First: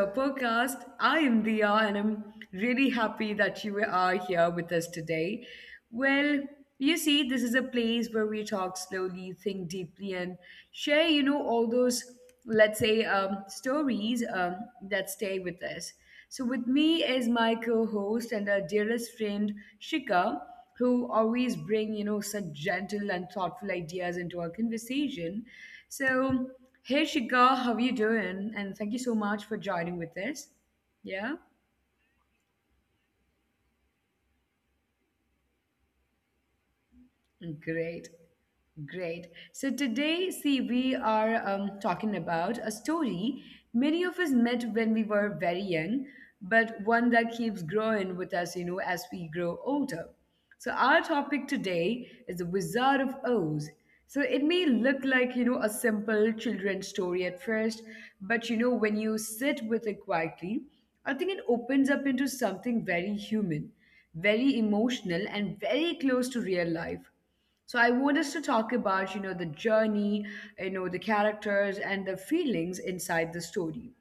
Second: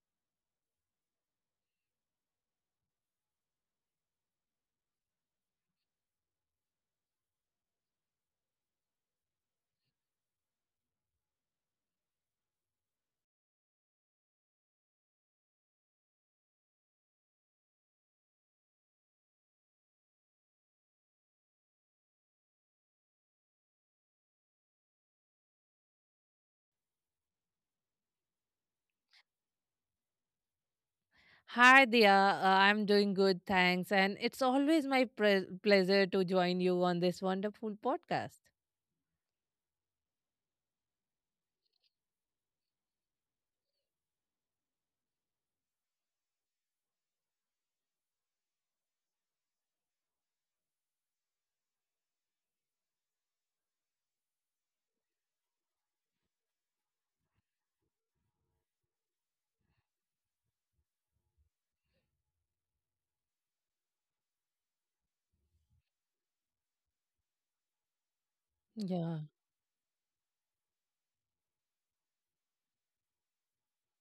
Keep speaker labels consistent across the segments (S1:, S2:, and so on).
S1: our podcast. I am Dia, and I'm really happy that you are here with us today. Well, you see, this is a place where we talk slowly, think deeply, and share, all those, let's say, stories that stay with us. So, with me is my co host and our dearest friend, Shika, who always bring, such gentle and thoughtful ideas into our conversation. So, hey Shika, how you doing? And thank you so much for joining with us. Yeah,
S2: Hi, Dia. I'm doing good, thanks. And it's always my pleasure to join you on this wonderful
S1: great.
S2: podcast.
S1: Great. So today, see, we are talking about a story many of us met when we were very young, but one that keeps growing with us, you know, as we grow older. So our topic today is the Wizard of Oz. So it may look like, you know, a simple children's story at first, but you know, when you sit with it quietly, I think it opens up into something very human, very emotional, and very close to real life. So I want us to talk about,
S2: Yeah.
S1: you know, the journey, you know, the characters and the feelings inside the story.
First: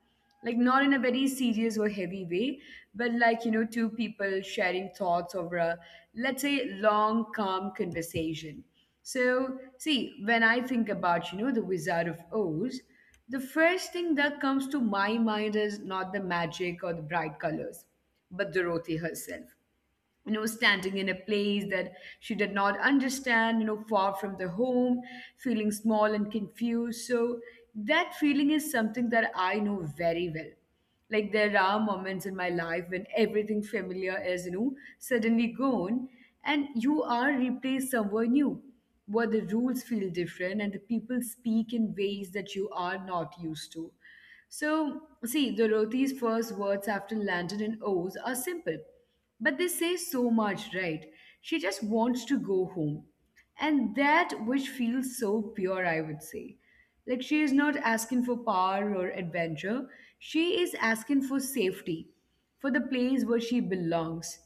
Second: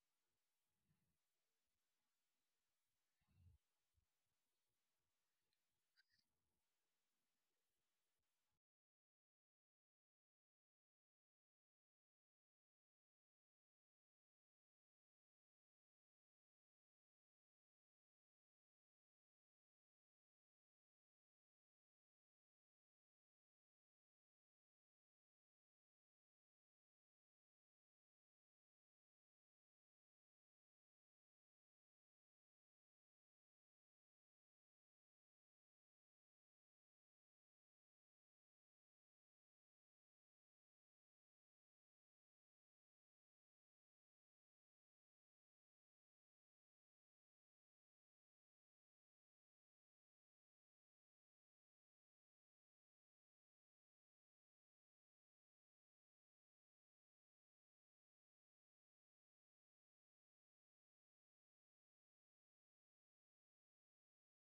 S1: Like not in a very serious or heavy way, but like, you know, two people sharing thoughts over a, let's say, long, calm conversation. So see, when I think about, you know, the Wizard of Oz, the first thing that comes to my mind is not the magic or the bright colors, but Dorothy herself, you know, standing in a place that she did not understand, you know, far from the home, feeling small and confused. So that feeling is something that I know very well. Like there are moments in my life when everything familiar is, you know, suddenly gone and you are replaced somewhere new, where the rules feel different and the people speak in ways that you are not used to. So, see, Dorothy's first words after landing and Oz are simple, but they say so much, right? She just wants to go home, and that which feels so pure, I would say. Like she is not asking for power or adventure, she is asking for safety, for the place where she belongs.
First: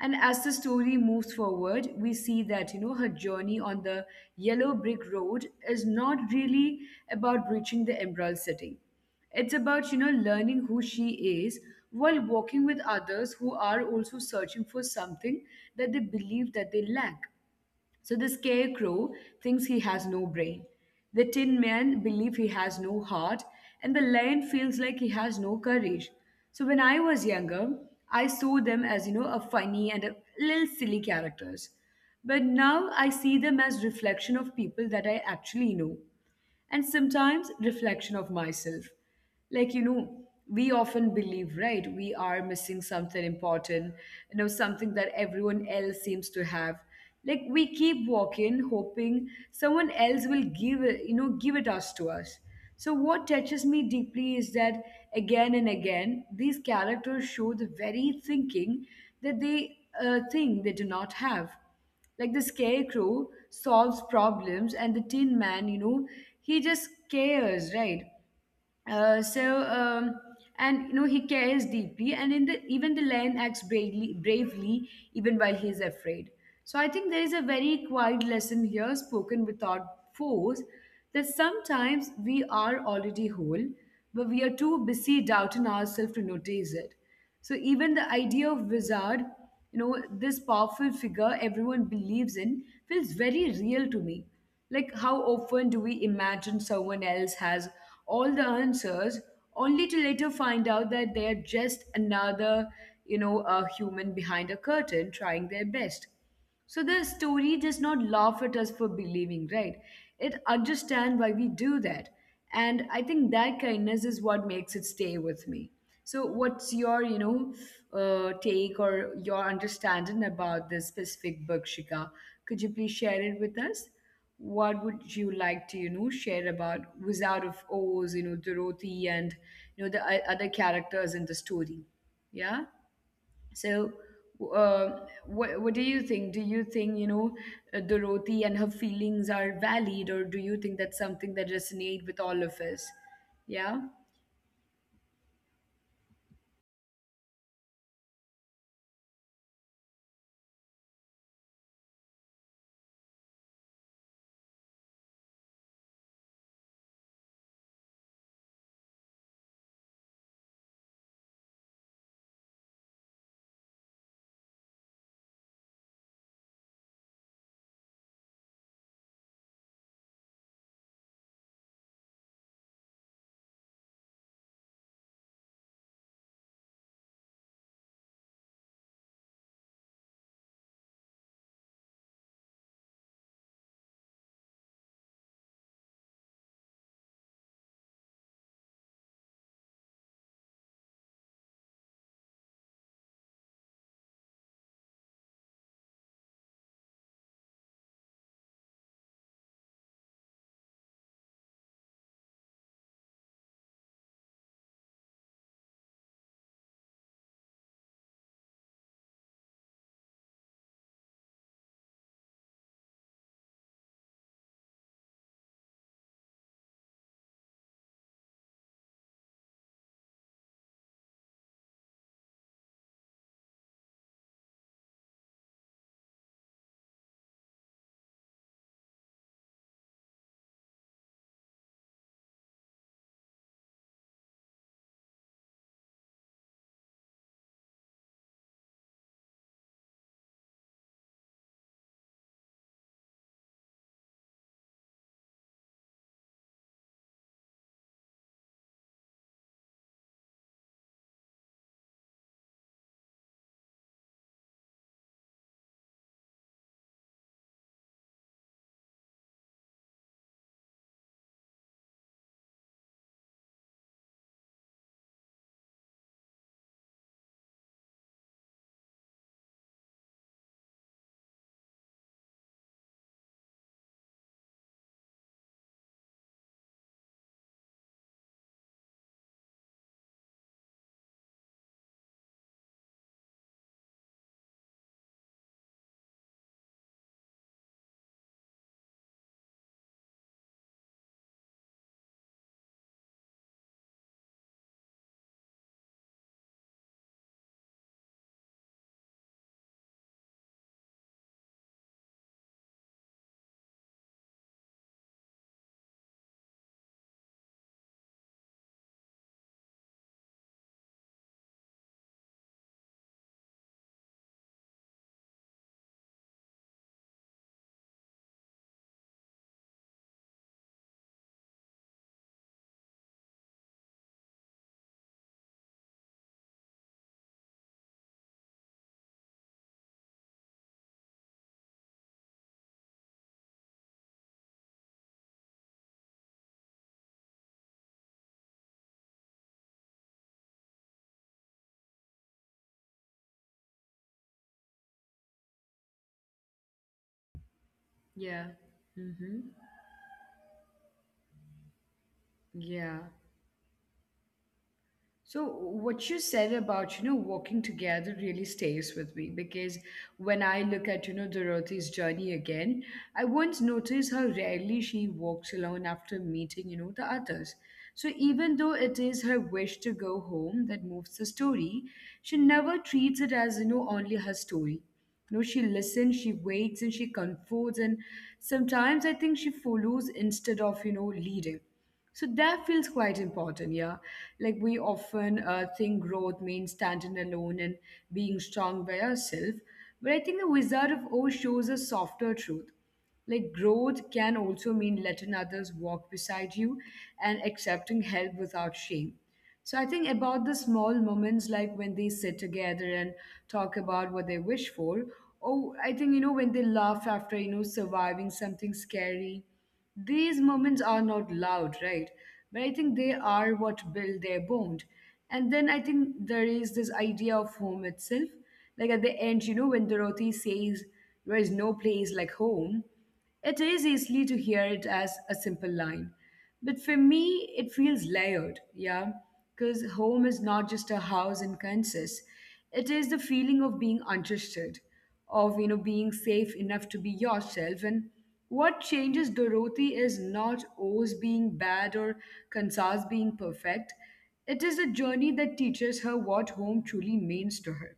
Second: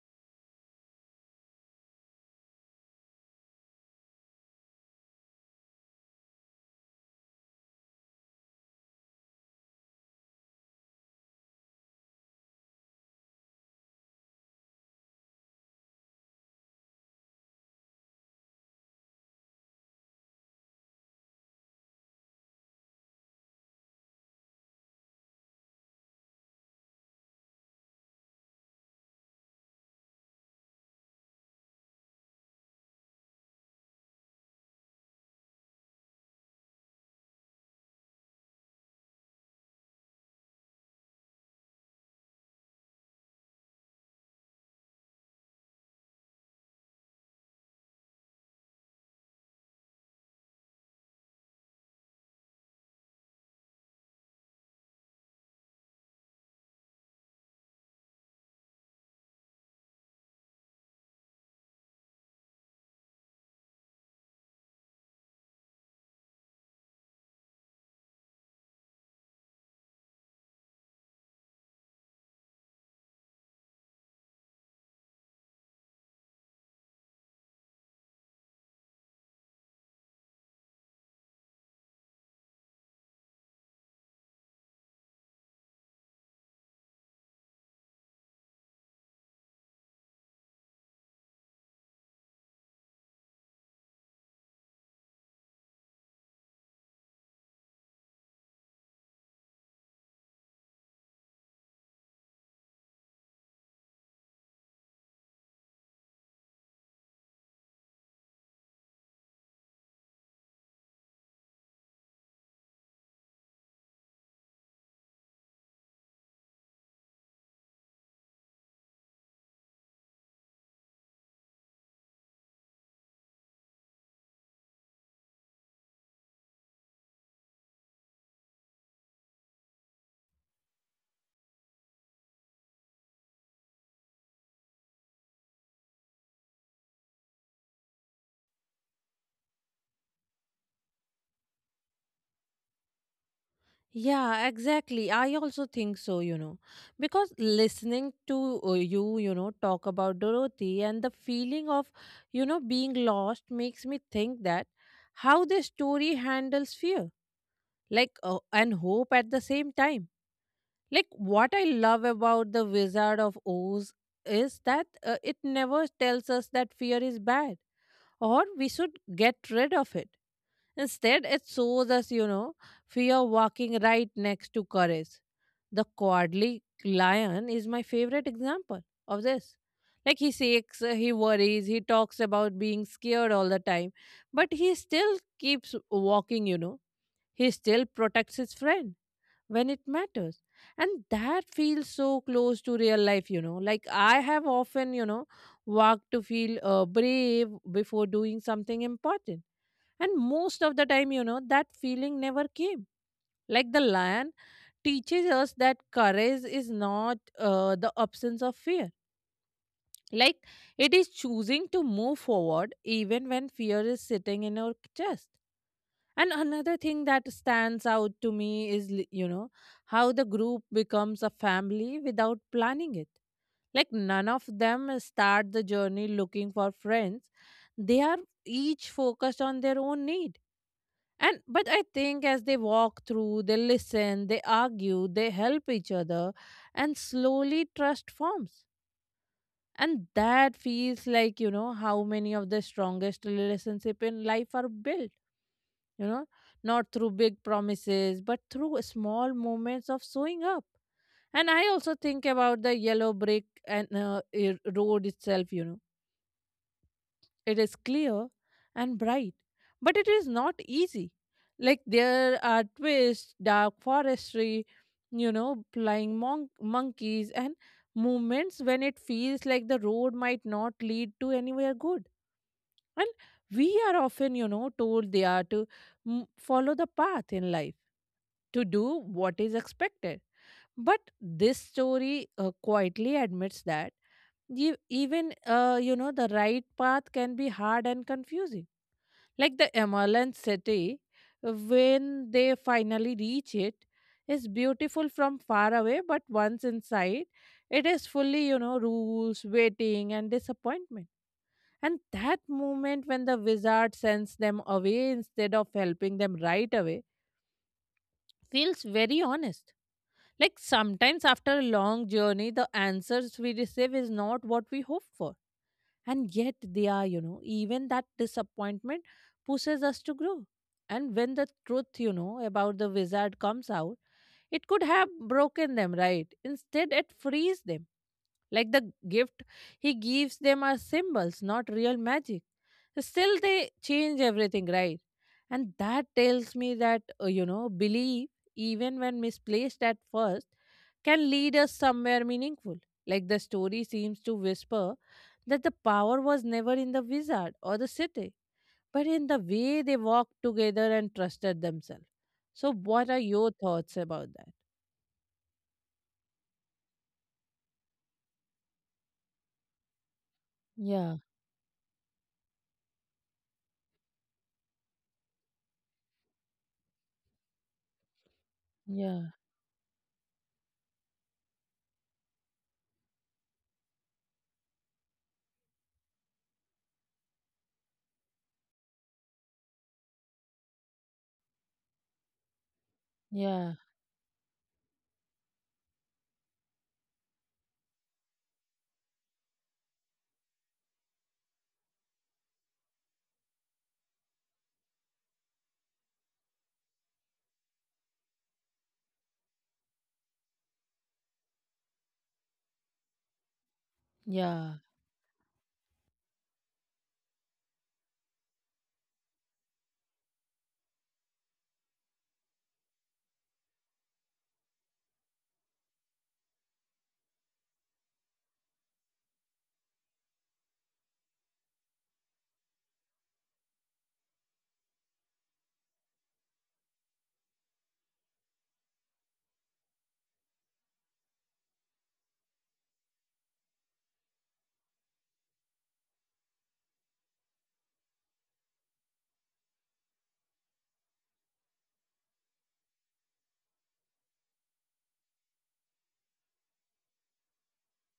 S1: And as the story moves forward, we see that, you know, her journey on the yellow brick road is not really about reaching the Emerald City. It's about, you know, learning who she is while walking with others who are also searching for something that they believe that they lack. So the scarecrow thinks he has no brain. The tin man believes he has no heart, and the lion feels like he has no courage. So when I was younger, I saw them as, you know, a funny and a little silly characters. But now I see them as reflection of people that I actually know, and sometimes reflection of myself. Like, you know, we often believe, right, we are missing something important, you know, something that everyone else seems to have. Like we keep walking, hoping someone else will give it, you know, give it us to us. So what touches me deeply is that again and again, these characters show the very thinking that they think they do not have. Like the scarecrow solves problems, and the tin man, you know, he just cares, right? Uh, so um, and you know he cares deeply, and in the even the lion acts bravely even while he is afraid. So I think there is a very quiet lesson here, spoken without force, that sometimes we are already whole, but we are too busy doubting ourselves to notice it. So even the idea of wizard, you know, this powerful figure everyone believes in, feels very real to me. Like how often do we imagine someone else has all the answers, only to later find out that they are just another, you know, a human behind a curtain trying their best. So the story does not laugh at us for believing, right? It understands why we do that. And I think that kindness is what makes it stay with me. So what's your, you know, take or your understanding about this specific book, Shika? Could you please share it with us? What would you like to, you know, share about Wizard of Oz, you know, Dorothy and, you know, the other characters in the story? Yeah? So, uh, what do you think? Do you think you know, Dorothy and her feelings are valid, or do you think that's something that resonate with all of us? Yeah,
S2: Yeah, exactly. I also think so, because listening to you know, talk about Dorothy and the feeling of, you know, being lost makes me think that how the story handles fear, and hope at the same time. Like what I love about the Wizard of Oz is that it never tells us that fear is bad or we should get rid of it. Instead, it shows us, you know, fear walking right next to courage. The cowardly lion is my favorite example of this. Like he shakes, he worries, he talks about being scared all the time, but he still keeps walking, you know. He still protects his friend when it matters, and that feels so close to real life, you know. Like I have often, you know, walked to feel brave before doing something important, and most of the time, you know, that feeling never came. Like the lion teaches us that courage is not the absence of fear. Like it is choosing to move forward even when fear is sitting in our chest. And another thing that stands out to me is, you know, how the group becomes a family without planning it. Like, none of them start the journey looking for friends. They are each focused on their own need. But I think as they walk through, they listen, they argue, they help each other, and slowly trust forms. And that feels like, you know, how many of the strongest relationship in life are built, you know, not through big promises, but through small moments of showing up. And I also think about the yellow brick road itself, you know, it is clear and bright, but it is not easy. Like there are twists, dark forestry, you know, flying monkeys, and moments when it feels like the road might not lead to anywhere good. And we are often, you know, told they are to follow the path in life to do what is expected. But this story quietly admits that even you know, the right path can be hard and confusing. Like the Emerald City, when they finally reach it, is beautiful from far away, but once inside, it is fully, you know, rules, waiting, and disappointment. And that moment when the wizard sends them away instead of helping them right away feels very honest. Like sometimes after a long journey, the answers we receive is not what we hope for. And yet they are, you know, even that disappointment pushes us to grow. And when the truth, you know, about the wizard comes out, it could have broken them, right? Instead, it frees them. Like the gift he gives them are symbols, not real magic. Still, they change everything, right? And that tells me that, you know, belief, even when misplaced at first, can lead us somewhere meaningful. Like the story seems to whisper that the power was never in the wizard or the city,
S1: yeah,
S2: but in the
S1: mm-hmm.
S2: way they walked together and trusted themselves. So, what are
S1: Yeah.
S2: your thoughts about that?
S1: So what you said about, you know, walking together really stays with me because when I
S2: Yeah,
S1: look at, you know, Dorothy's journey again, I once noticed how rarely she walks alone after meeting, you know, the others. So even though
S2: yeah,
S1: it is her wish to go home that moves the story, she never treats it as, you know, only her story. You know, she listens, she waits, and she comforts, and sometimes I think she follows instead of, you know, leading. So that feels quite
S2: yeah,
S1: important, yeah. Like we often think growth means standing alone and being strong by ourselves, but I think the Wizard of Oz shows a softer truth. Like growth can also mean letting others walk beside you and accepting help without shame. So I think about the small moments like when they sit together and talk about what they
S2: yeah,
S1: wish for. Oh, I think, you know, when they laugh after, you know, surviving something scary. These moments are not loud, right? But I think they are what build their bond. And then I think there is this idea of home itself. Like at the end, you know, when Dorothy says there is no place like home, it is easily to hear it as a simple line. But for me, it feels layered, yeah, because home is not just a house in Kansas. It is the feeling of being understood, of you know being safe enough to be yourself. And what changes Dorothy is not Oz being bad or Kansas being perfect. It is a journey that teaches her what home truly means to her.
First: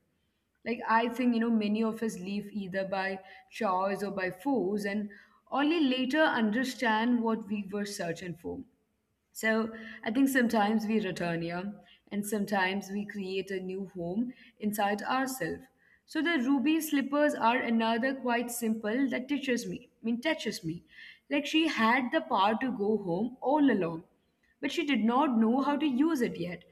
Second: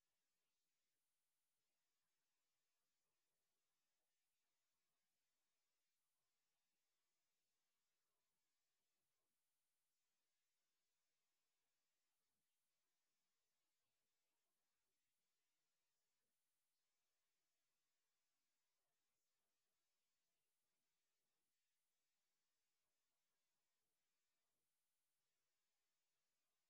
S1: Like I think you know many of us leave either by choice or by force, and only later understand what we were searching for. So I think sometimes we return here, and sometimes we create a new home inside ourselves. So the ruby slippers are another quite simple that touches me. Touches me. Like she had the power to go home all alone, but she did not know how to use it yet.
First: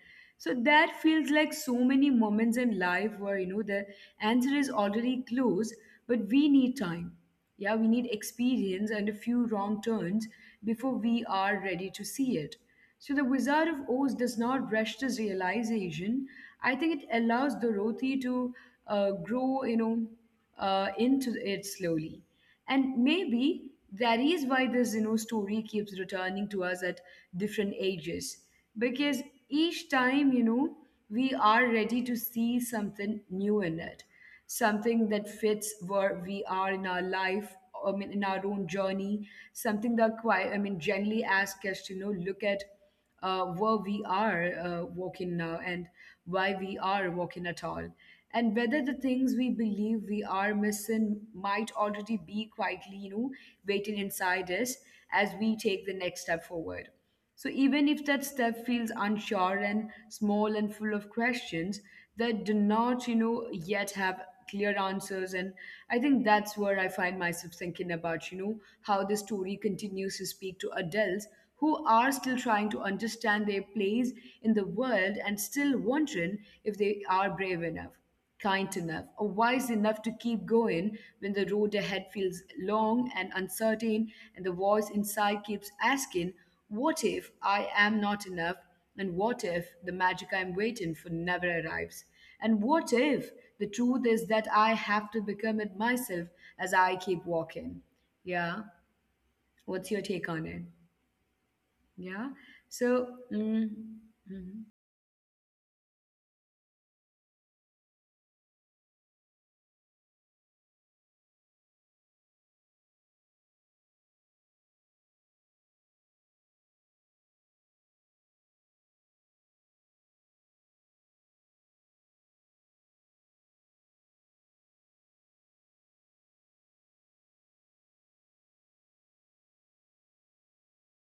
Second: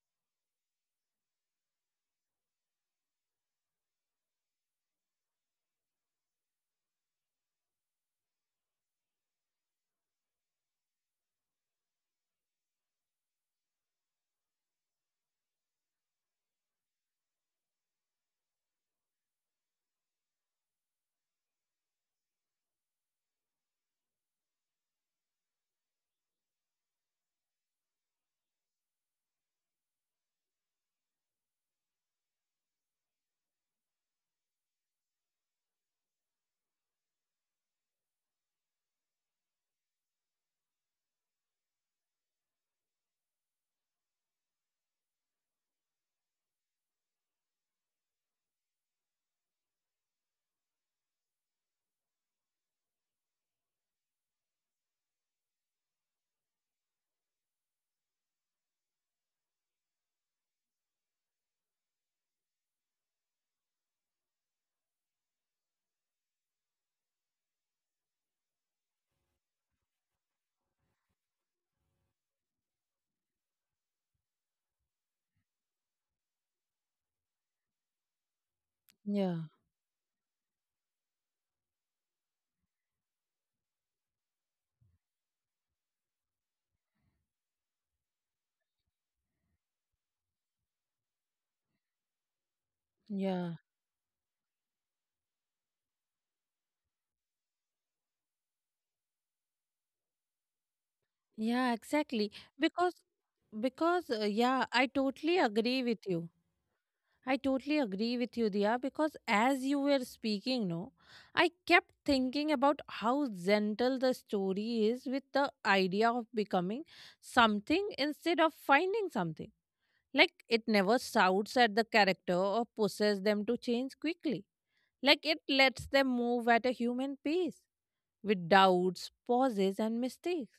S1: So that feels like so many moments in life where you know the answer is already close, but we need time. Yeah, we need experience and a few wrong turns before we are ready to see it. So the Wizard of Oz does not rush this realization. I think it allows Dorothy to grow, you know, into it slowly. And maybe that is why this you know story keeps returning to us at different ages, because each time you know we are ready to see something new in it, something that fits where we are in our life, in our own journey, something that quite generally asks us to, you know, look at where we are walking now and why we are walking at all, and whether the things we believe we are missing might already be quietly, you know, waiting inside us as we take the next step forward. So even if that step feels unsure and small and full of questions, that do not, you know, yet have clear answers. And I think that's where I find myself thinking about, you know, how the story continues to speak to adults who are still trying to understand their place in the world and still wondering if they are brave enough, kind enough, or wise enough
S2: yeah,
S1: to keep going when the road ahead feels long and uncertain, and the voice inside keeps asking, what if I am not enough? And what if the magic I'm waiting for never arrives? And what if the truth
S2: yeah.
S1: is that I have to become it myself as I keep walking? Yeah. What's your take on it? Yeah.
S2: Yeah, exactly.
S1: So,
S2: Because
S1: mm,
S2: because yeah, I totally agree with you. I totally agree with you, Dia, because as you were speaking, no, I kept thinking about how gentle the story is with the idea of becoming something instead of finding something. Like it never shouts at the character or pushes them to change quickly. Like it lets them move at a human pace with doubts, pauses, and mistakes,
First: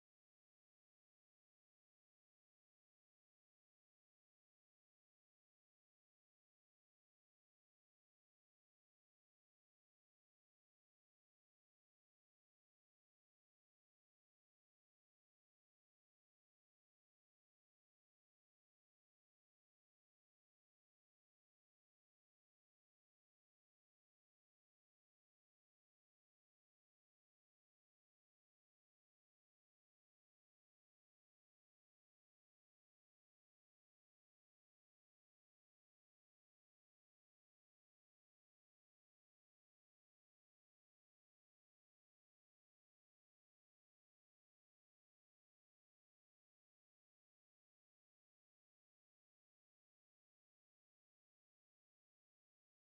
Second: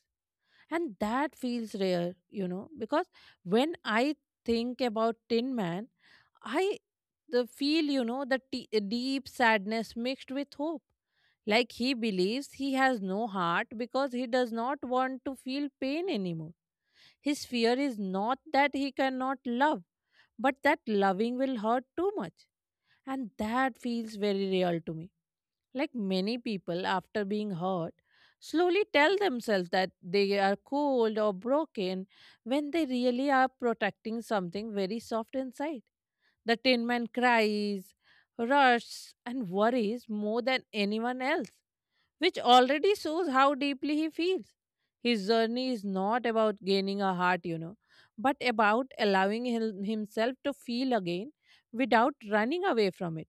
S2: and that feels rare, you know. Because when I think about tin man, I the feel, you know, the deep sadness mixed with hope. Like he believes he has no heart because he does not want to feel pain anymore. His fear is not that he cannot love, but that loving will hurt too much. And that feels very real to me. Like many people, after being hurt, slowly tell themselves that they are cold or broken when they really are protecting something very soft inside. The tin man cries, rushes, and worries more than anyone else, which already shows how deeply he feels. His journey is not about gaining a heart, you know, but about allowing himself to feel again without running away from it.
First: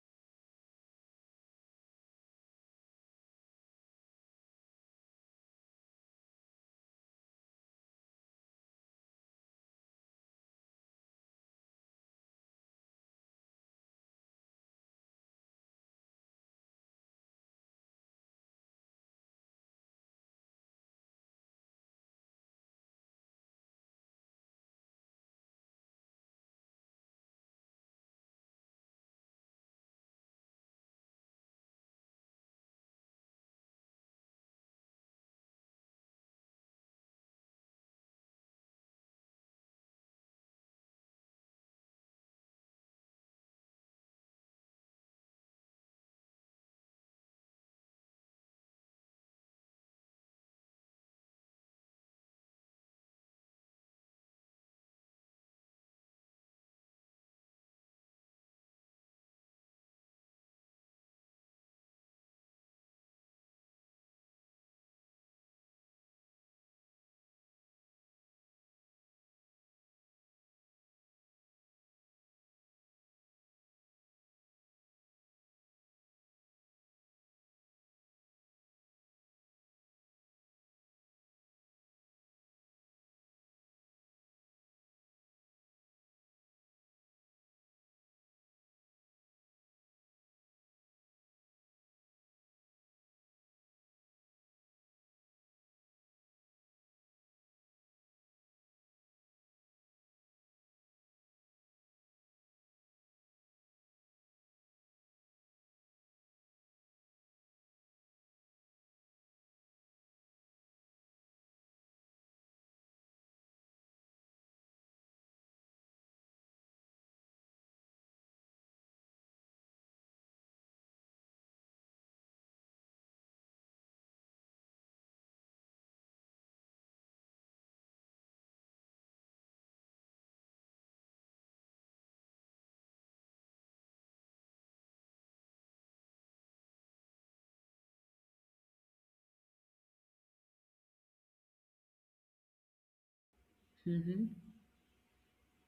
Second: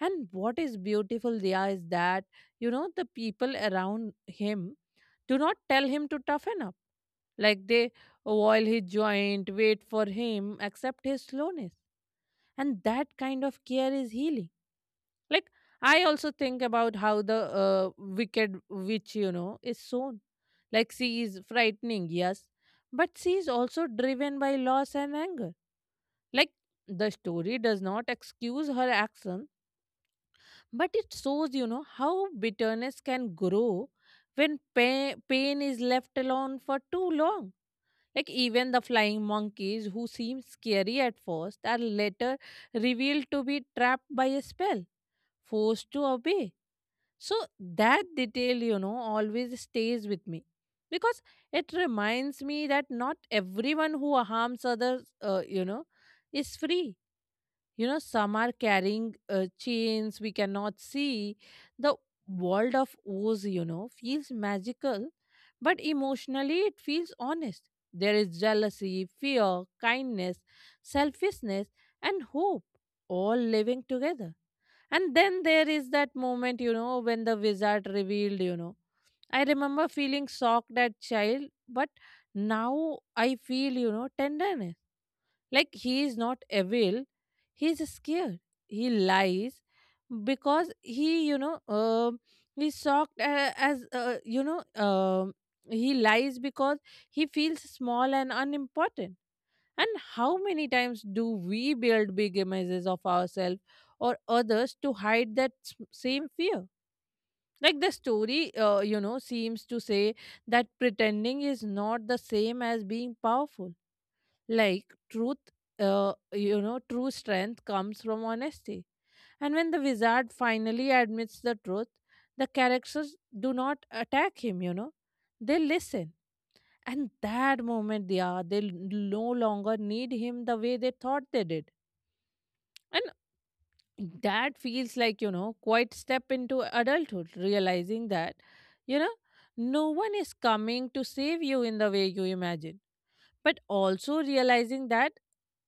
S2: And what is beautiful, Dia, is that, you know, the people around him do not tell him to toughen up. Like they oil his joint, wait for him, accept his slowness. And that kind of care is healing. Like I also think about how the wicked witch, you know, is sown. Like she is frightening, yes, but she is also driven by loss and anger. Like the story does not excuse her action. But it shows, you know, how bitterness can grow when pain is left alone for too long. Like, even the flying monkeys, who seem scary at first, are later revealed to be trapped by a spell, forced to obey. So, that detail, you know, always stays with me because it reminds me that not everyone who harms others, you know, is free. You know, some are carrying chains we cannot see. The world of Oz, you know, feels magical, but emotionally it feels honest. There is jealousy, fear, kindness, selfishness, and hope, all living together. And then there is that moment, you know, when the wizard revealed, you know, I remember feeling shocked at child, but now I feel, you know, tenderness. Like he is not evil, he is scared. He lies because he, you know, he's shocked as, you know, he lies because he feels small and unimportant. And how many times do we build big images of ourselves or others to hide that same fear? Like the story, you know, seems to say that pretending is not the same as being powerful. Like you know, true strength comes from honesty. And when the wizard finally admits the truth, the characters do not attack him, you know, they listen. And that moment, they are, they l- no longer need him the way they thought they did. And that feels like, you know, quite step into adulthood, realizing that, you know, no one is coming to save you in the way you imagine, but also
S1: hmm
S2: realizing that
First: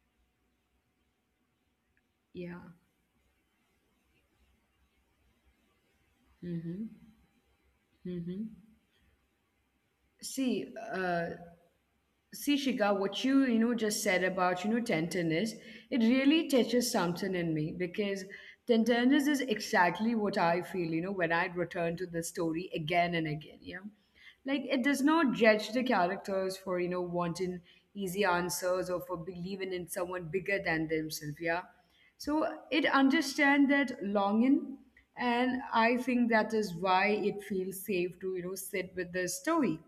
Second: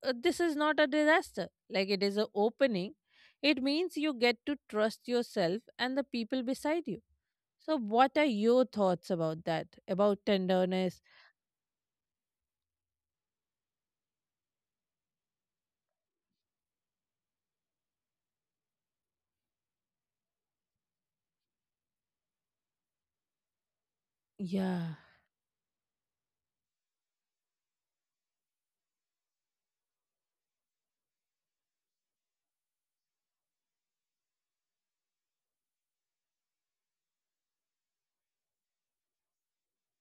S2: this is not a disaster. Like it is a
S1: yeah.
S2: opening. It means you get to trust yourself and the people beside you.
S1: hmm
S2: So what are your
S1: hmm
S2: thoughts about that, about
S1: See,
S2: tenderness?
S1: uh, see, Shika, what you know just said about you know tenderness, it really touches something in me because tenderness is exactly what I feel. You know, when I return to the story again and again, you know, like
S2: Yeah,
S1: it does not judge the characters for you know wanting easy answers or for believing in someone bigger than themselves. Yeah, so it understands that longing, and I think that is why it feels safe to you know sit with the story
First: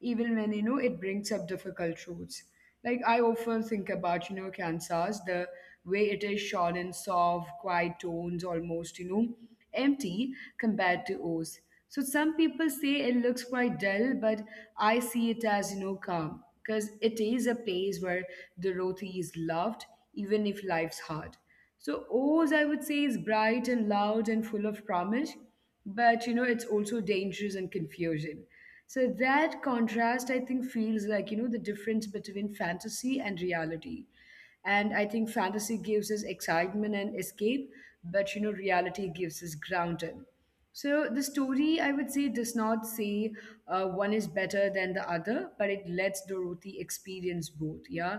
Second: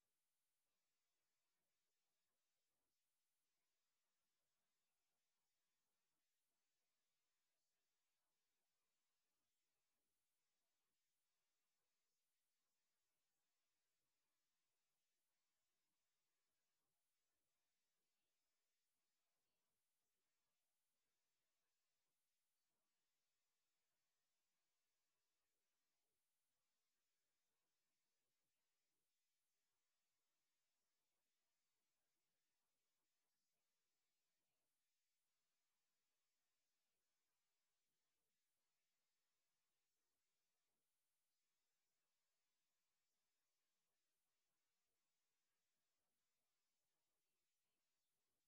S1: even when you know it brings up difficult truths. Like I often think about Kansas, the way it is short and soft, quiet tones, almost empty compared to O's. So some people say it looks quite dull, but I see it as calm because it is a place where Dorothy is loved, even if life's hard. So O's I would say is bright and loud and full of promise, but it's also dangerous and confusing. So that contrast, I think, feels like the difference between fantasy and reality. And I think fantasy gives us excitement and escape, but reality gives us grounding. So the story, I would say, does not say one is better than the other, but it lets Dorothy experience both, yeah.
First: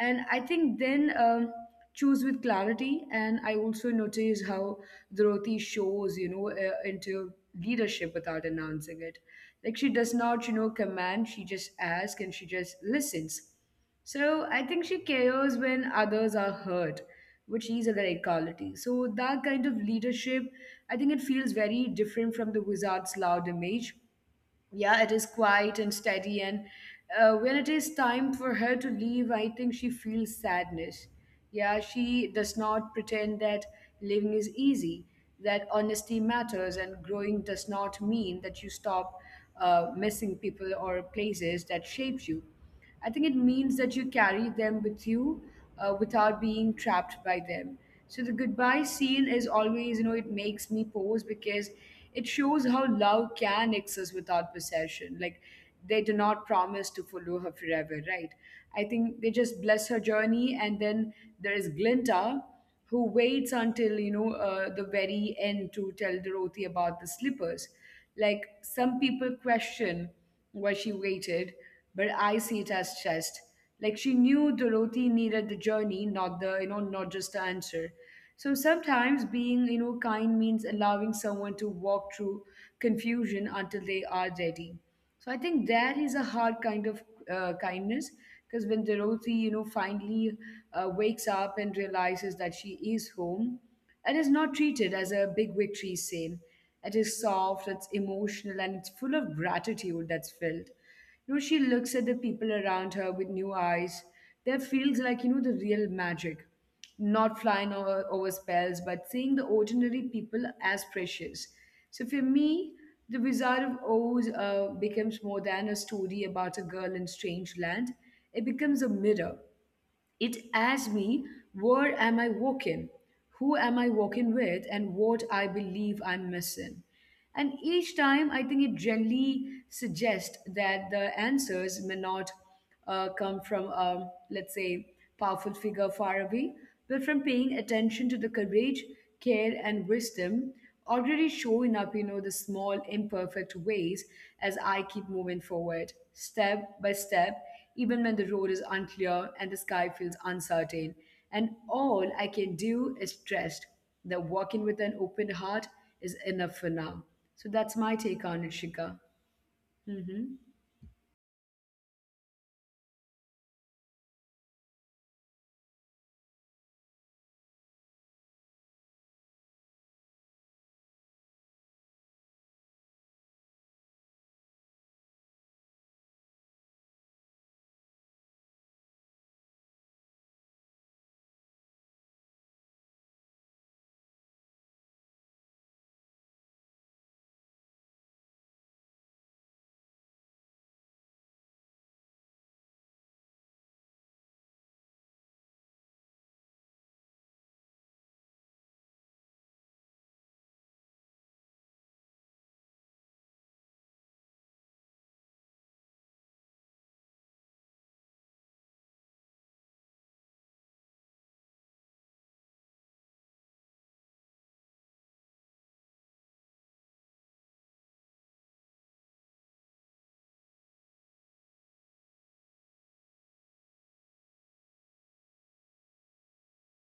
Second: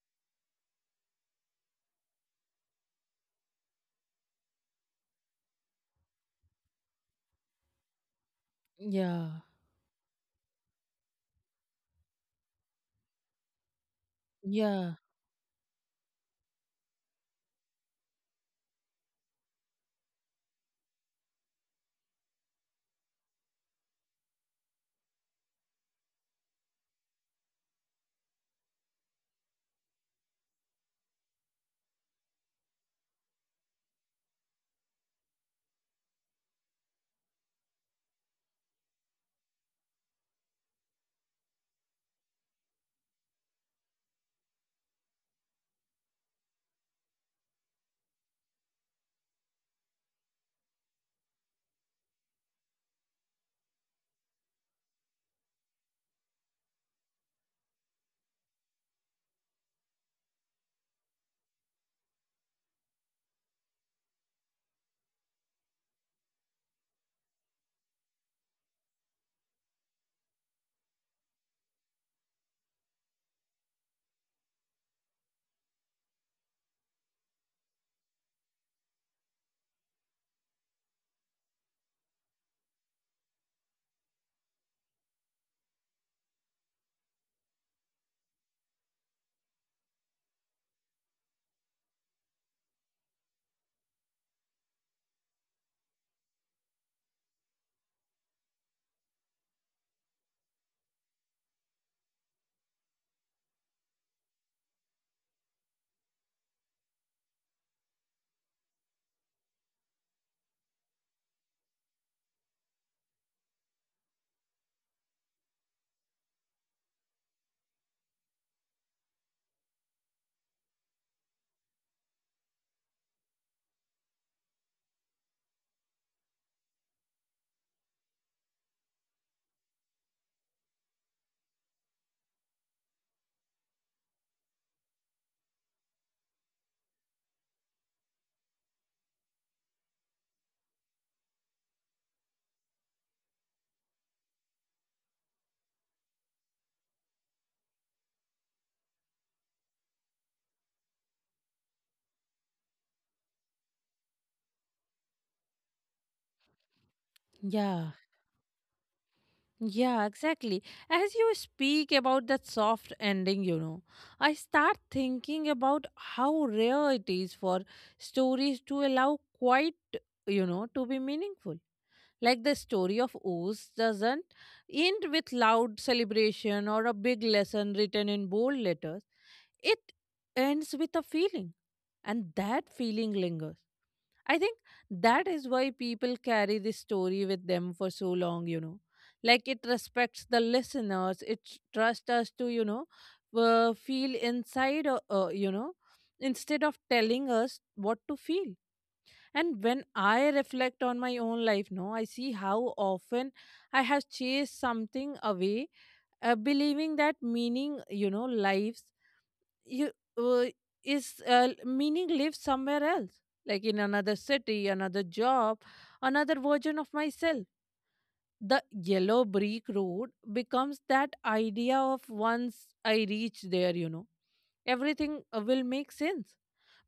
S1: And I think then choose with clarity. And I also noticed how Dorothy shows, into leadership without announcing it.
S2: yeah,
S1: Like she does not, command, she just asks and she just listens. So I think she
S2: yeah,
S1: cares when others are hurt, which is a great quality. So that kind of leadership, I think it feels very different from the wizard's loud image. Yeah, it is quiet and steady. And when it is time for her to leave, I think she feels sadness. Yeah, she does not pretend that living is easy, that honesty matters, and growing does not mean that you stop missing people or places that shaped you. I think it means that you carry them with you without being trapped by them. So the goodbye scene is always, it makes me pause because it shows how love can exist without possession. Like they do not promise to follow her forever, right? I think they just bless her journey, and then there is Glinda, who waits until the very end to tell Dorothy about the slippers. Like some people question why she waited, but I see it as chest. Like she knew Dorothy needed the journey, not the, not just the answer. So sometimes being, kind means allowing someone to walk through confusion until they are ready. So I think that is a hard kind of kindness, because when Dorothy, finally wakes up and realizes that she is home, it is not treated as a big victory sale. It is soft, it's emotional, and it's full of gratitude that's felt. You know, she looks at the people around her with new eyes. There feels like, the real magic. Not flying over spells, but seeing the ordinary people as precious. So for me, The Wizard of Oz becomes more than a story about a girl in strange land. It becomes a mirror. It asks me, where am I walking, who am I walking with, and what I believe I'm missing. And each time, I think it generally suggests that the answers may not come from, a, let's say, powerful figure far away, but from paying attention to the courage, care, and wisdom already showing up, the small, imperfect ways as I keep moving forward, step by step, even when the road is unclear and the sky feels uncertain. And all I can do is trust that walking with an open heart is enough for now. So that's
S2: yeah,
S1: my take on it, Shika.
S2: yeah,
S1: Hmm.
S2: exactly. As you speak about that soft ending, you know, I start thinking about how rare it is for stories to allow quite, you know, to be meaningful. Like the story of Oz doesn't end with loud celebration or a big lesson written in bold letters. It ends with a feeling, and that feeling lingers. I think that is why people carry this story with them for so long, you know. Like it respects the listeners, it trusts us to, you know, feel inside, you know, instead of telling us what to feel. And when I reflect on my own life, no, I see how often I have chased something away, believing that meaning, you know, lives you uh, is meaning lives somewhere else, like in another city, another job, another version of myself. The yellow brick road becomes that idea of once I reach there, you know, everything will make sense.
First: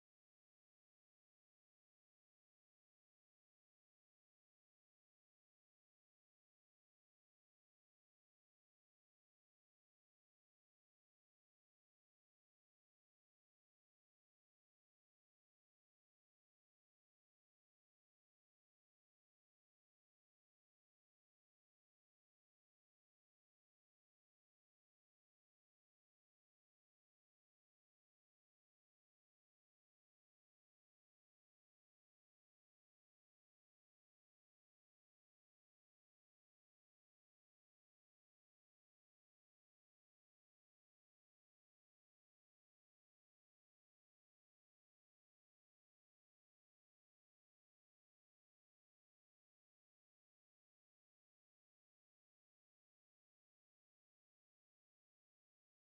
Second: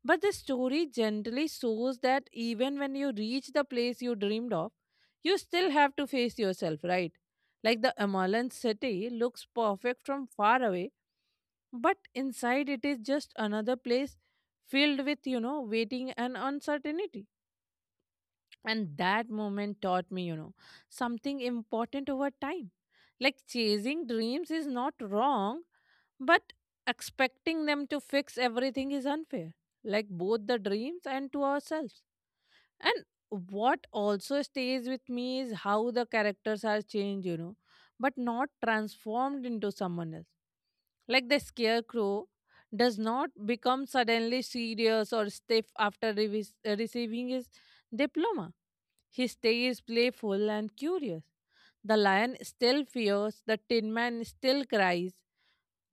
S2: But the story gently shows that even when you reach the place you dreamed of, you still have to face yourself, right? Like the Amalan city looks perfect from far away, but inside it is just another place filled with, you know, waiting and uncertainty. And that moment taught me, you know, something important over time. Like chasing dreams is not wrong, but expecting them to fix everything is unfair, like both the dreams and to ourselves. And what also stays with me is how the characters are changed, you know, but not transformed into someone else. Like the scarecrow does not become suddenly serious or stiff after receiving his diploma. He stays playful and curious. The lion still fears, the tin man still cries.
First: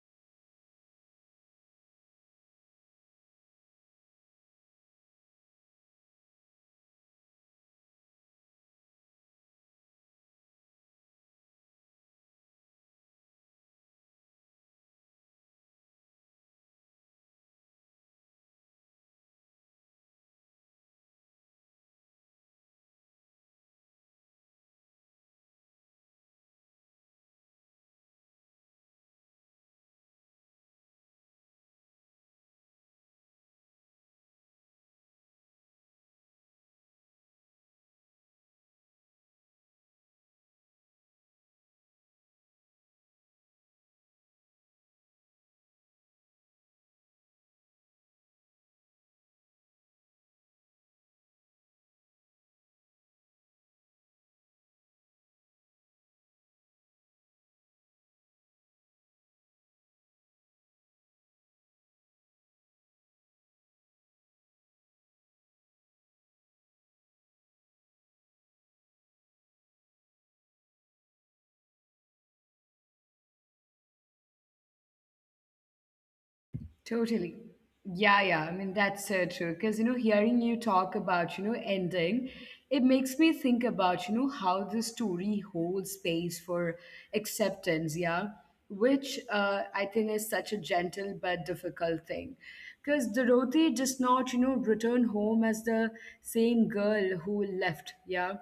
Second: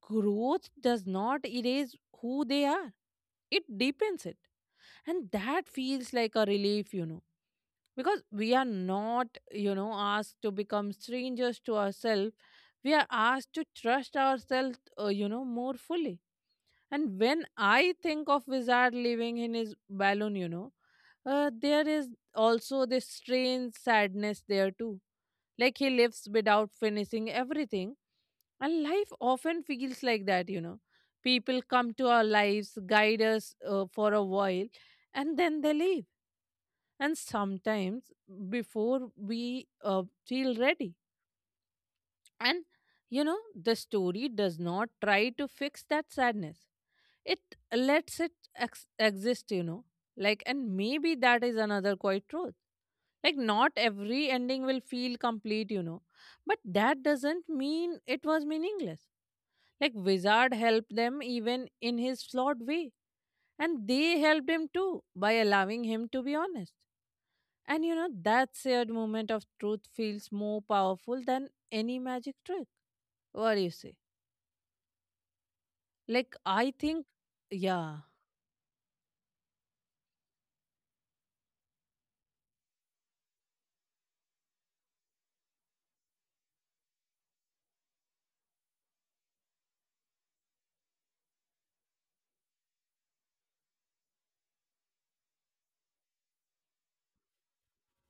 S2: Growth does not erase who they are, it deepens it. And that feels like a relief, you know, because we are not, you know, asked to become strangers to ourselves. We are asked to trust ourselves, you know, more fully. And when I think of Wizard leaving in his balloon, you know, there is also this strange sadness there too. Like he lives without finishing everything. And life often feels like that, you know. People come to our lives, guide us for a while, and then they leave. And sometimes before we feel ready. And, the story does not try to fix that sadness. It lets it exist. Like and maybe that is another quite truth. Like not every ending will feel complete. But that doesn't mean it was meaningless. Like wizard helped them even in his flawed way, and they helped him too by allowing him to be honest. And you know that shared moment of truth feels more powerful than any magic trick. What do you say? I think.
S1: Totally.
S2: Yeah.
S1: Yeah, yeah. I mean, that's so true. Because, hearing you talk about, ending, it makes me think about, how the story holds space for acceptance, yeah, which I think is such a gentle but difficult thing. Because Dorothy does not, return home as the same girl who left, yeah.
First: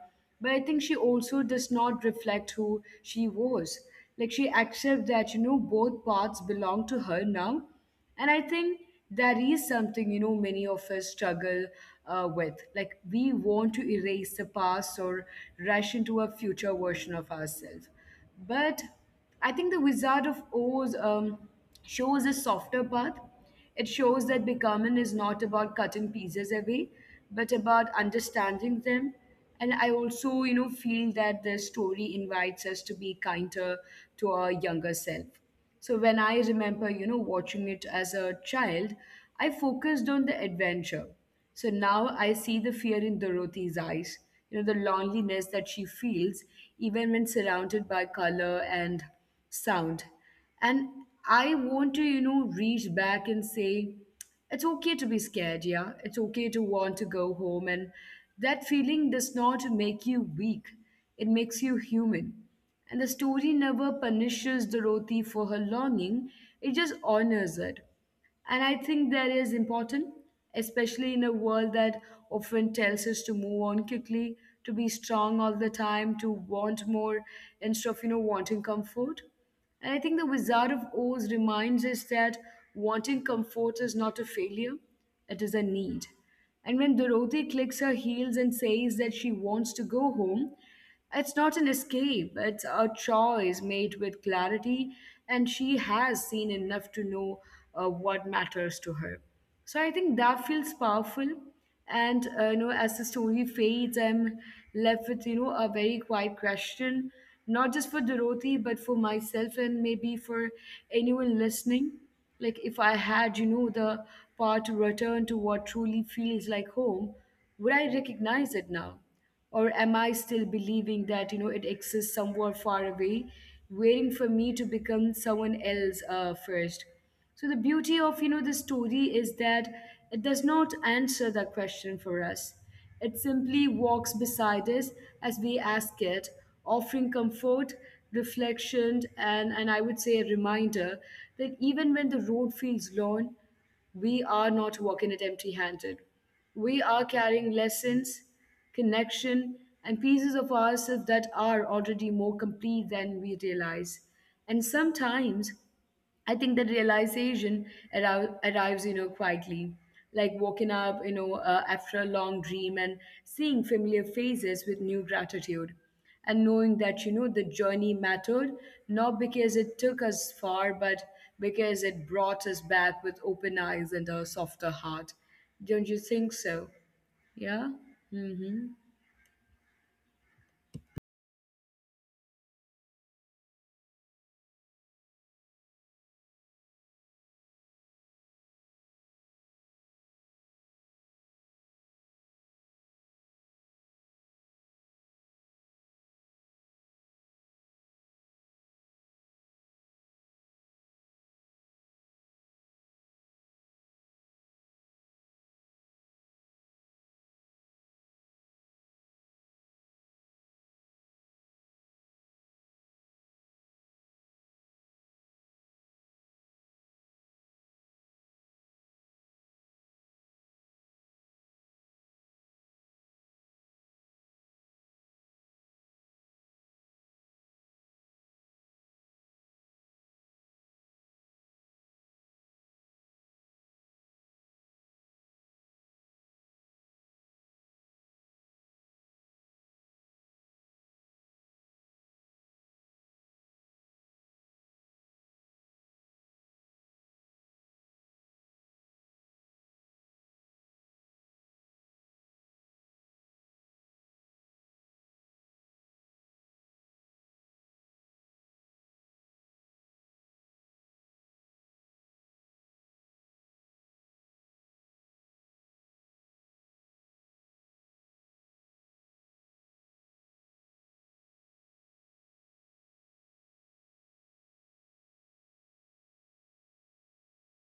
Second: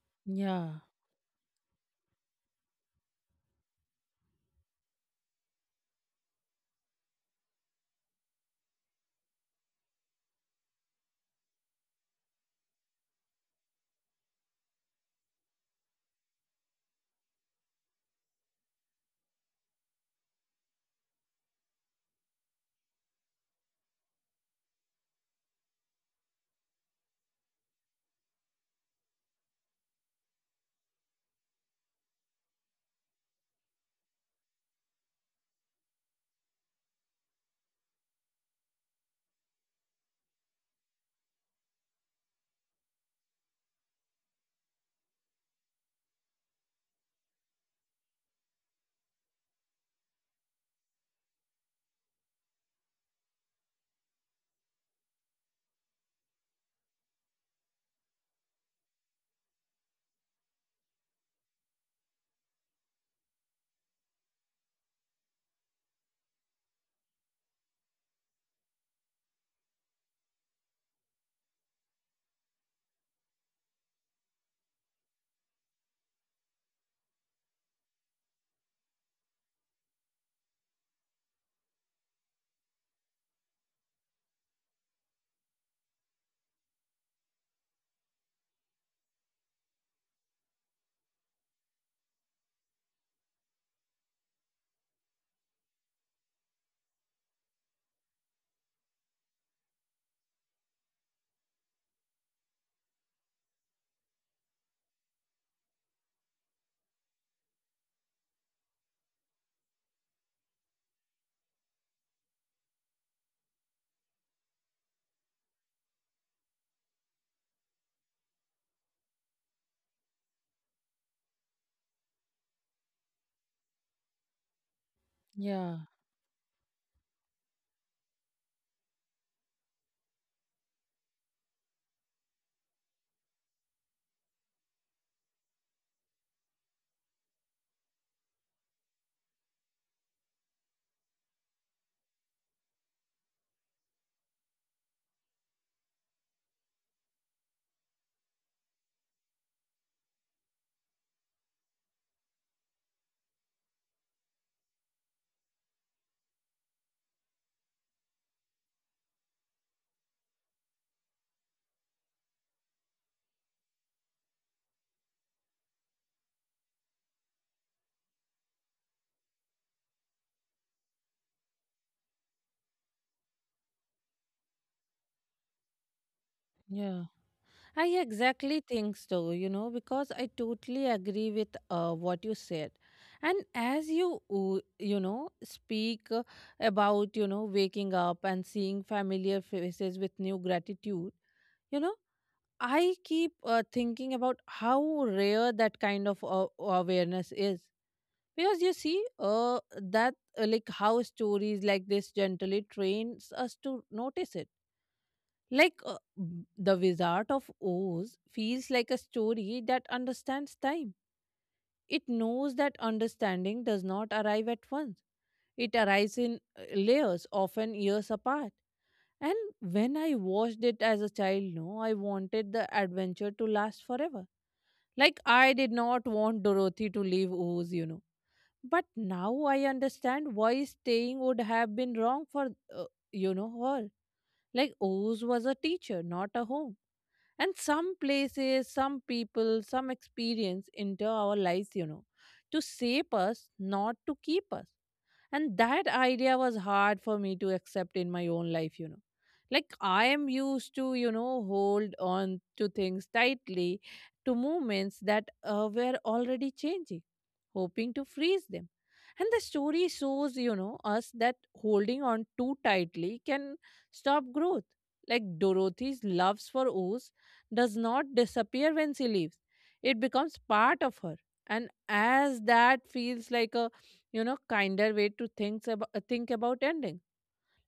S1: But I
S2: Yeah,
S1: think she also does not reflect who she was. Like she accepts that, both paths belong to her now, and I think that is something, many of us struggle with. Like, we want to erase the past or rush into a future version of ourselves. But I think the Wizard of Oz shows a softer path. It shows that becoming is not about cutting pieces away, but about understanding them. And I also, feel that the story invites us to be kinder to our younger self. So when I remember, watching it as a child, I focused on the adventure. So now I see the fear in Dorothy's eyes, the loneliness that she feels even when surrounded by color and sound. And I want to, reach back and say, it's okay to be scared, yeah. It's okay to want to go home. And that feeling does not make you weak, it makes you human. And the story never punishes Dorothy for her longing, it just honors it. And I think that is important, especially in a world that often tells us to move on quickly, to be strong all the time, to want more instead of, wanting comfort. And I think the Wizard of Oz reminds us that wanting comfort is not a failure, it is a need. And when Dorothy clicks her heels and says that she wants to go home, it's not an escape, it's a choice made with clarity, and she has seen enough to know what matters to her. So I think that feels powerful. And as the story fades, I'm left with a very quiet question, not just for Dorothy, but for myself and maybe for anyone listening. Like, if I had the power to return to what truly feels like home, would I recognize it now? Or am I still believing that it exists somewhere far away, waiting for me to become someone else
S2: yeah,
S1: first? So the beauty of the story is that it does not answer that question for us. It simply walks beside us as we ask it, offering comfort, reflection, and I would say a reminder that even when the road feels long, we are not walking it empty handed. We are carrying lessons, connection, and pieces of ourselves that are already more complete than we realize. And sometimes I think that realization arrives, quietly, like waking up, after a long dream and seeing familiar faces with new gratitude and knowing that the journey mattered, not because it took us far, but because it brought us back with open eyes and a softer heart. Don't you think so?
S2: yeah.
S1: Yeah.
S2: I
S1: Mm-hmm.
S2: exactly think so, you know, because I totally agree with what you said. And as you, speak about, you know, waking up and seeing familiar faces with new gratitude, you know, I keep thinking about how rare that kind of awareness is. Because you see, like, how stories like this gently trains us to notice it. Like The Wizard of Oz feels like a story that understands time. It knows that understanding does not arrive at once. It arrives in layers, often years apart. And when I watched it as a child, no, I wanted the adventure to last forever. Like I did not want Dorothy to leave Oz, you know. But now I understand why staying would have been wrong for, uh, you know, her. Like Oz was a teacher, not a home. And some places, some people, some experience enter our lives, you know, to shape us, not to keep us. And that idea was hard for me to accept in my own life, you know. Like I am used to, you know, hold on to things tightly, to movements that were already changing, hoping to freeze them. And the story shows, you know, us that holding on too tightly can stop growth. Like Dorothy's loves for Oz does not disappear when she leaves. It becomes part of her. And as that feels like a, you know, kinder way to think about ending.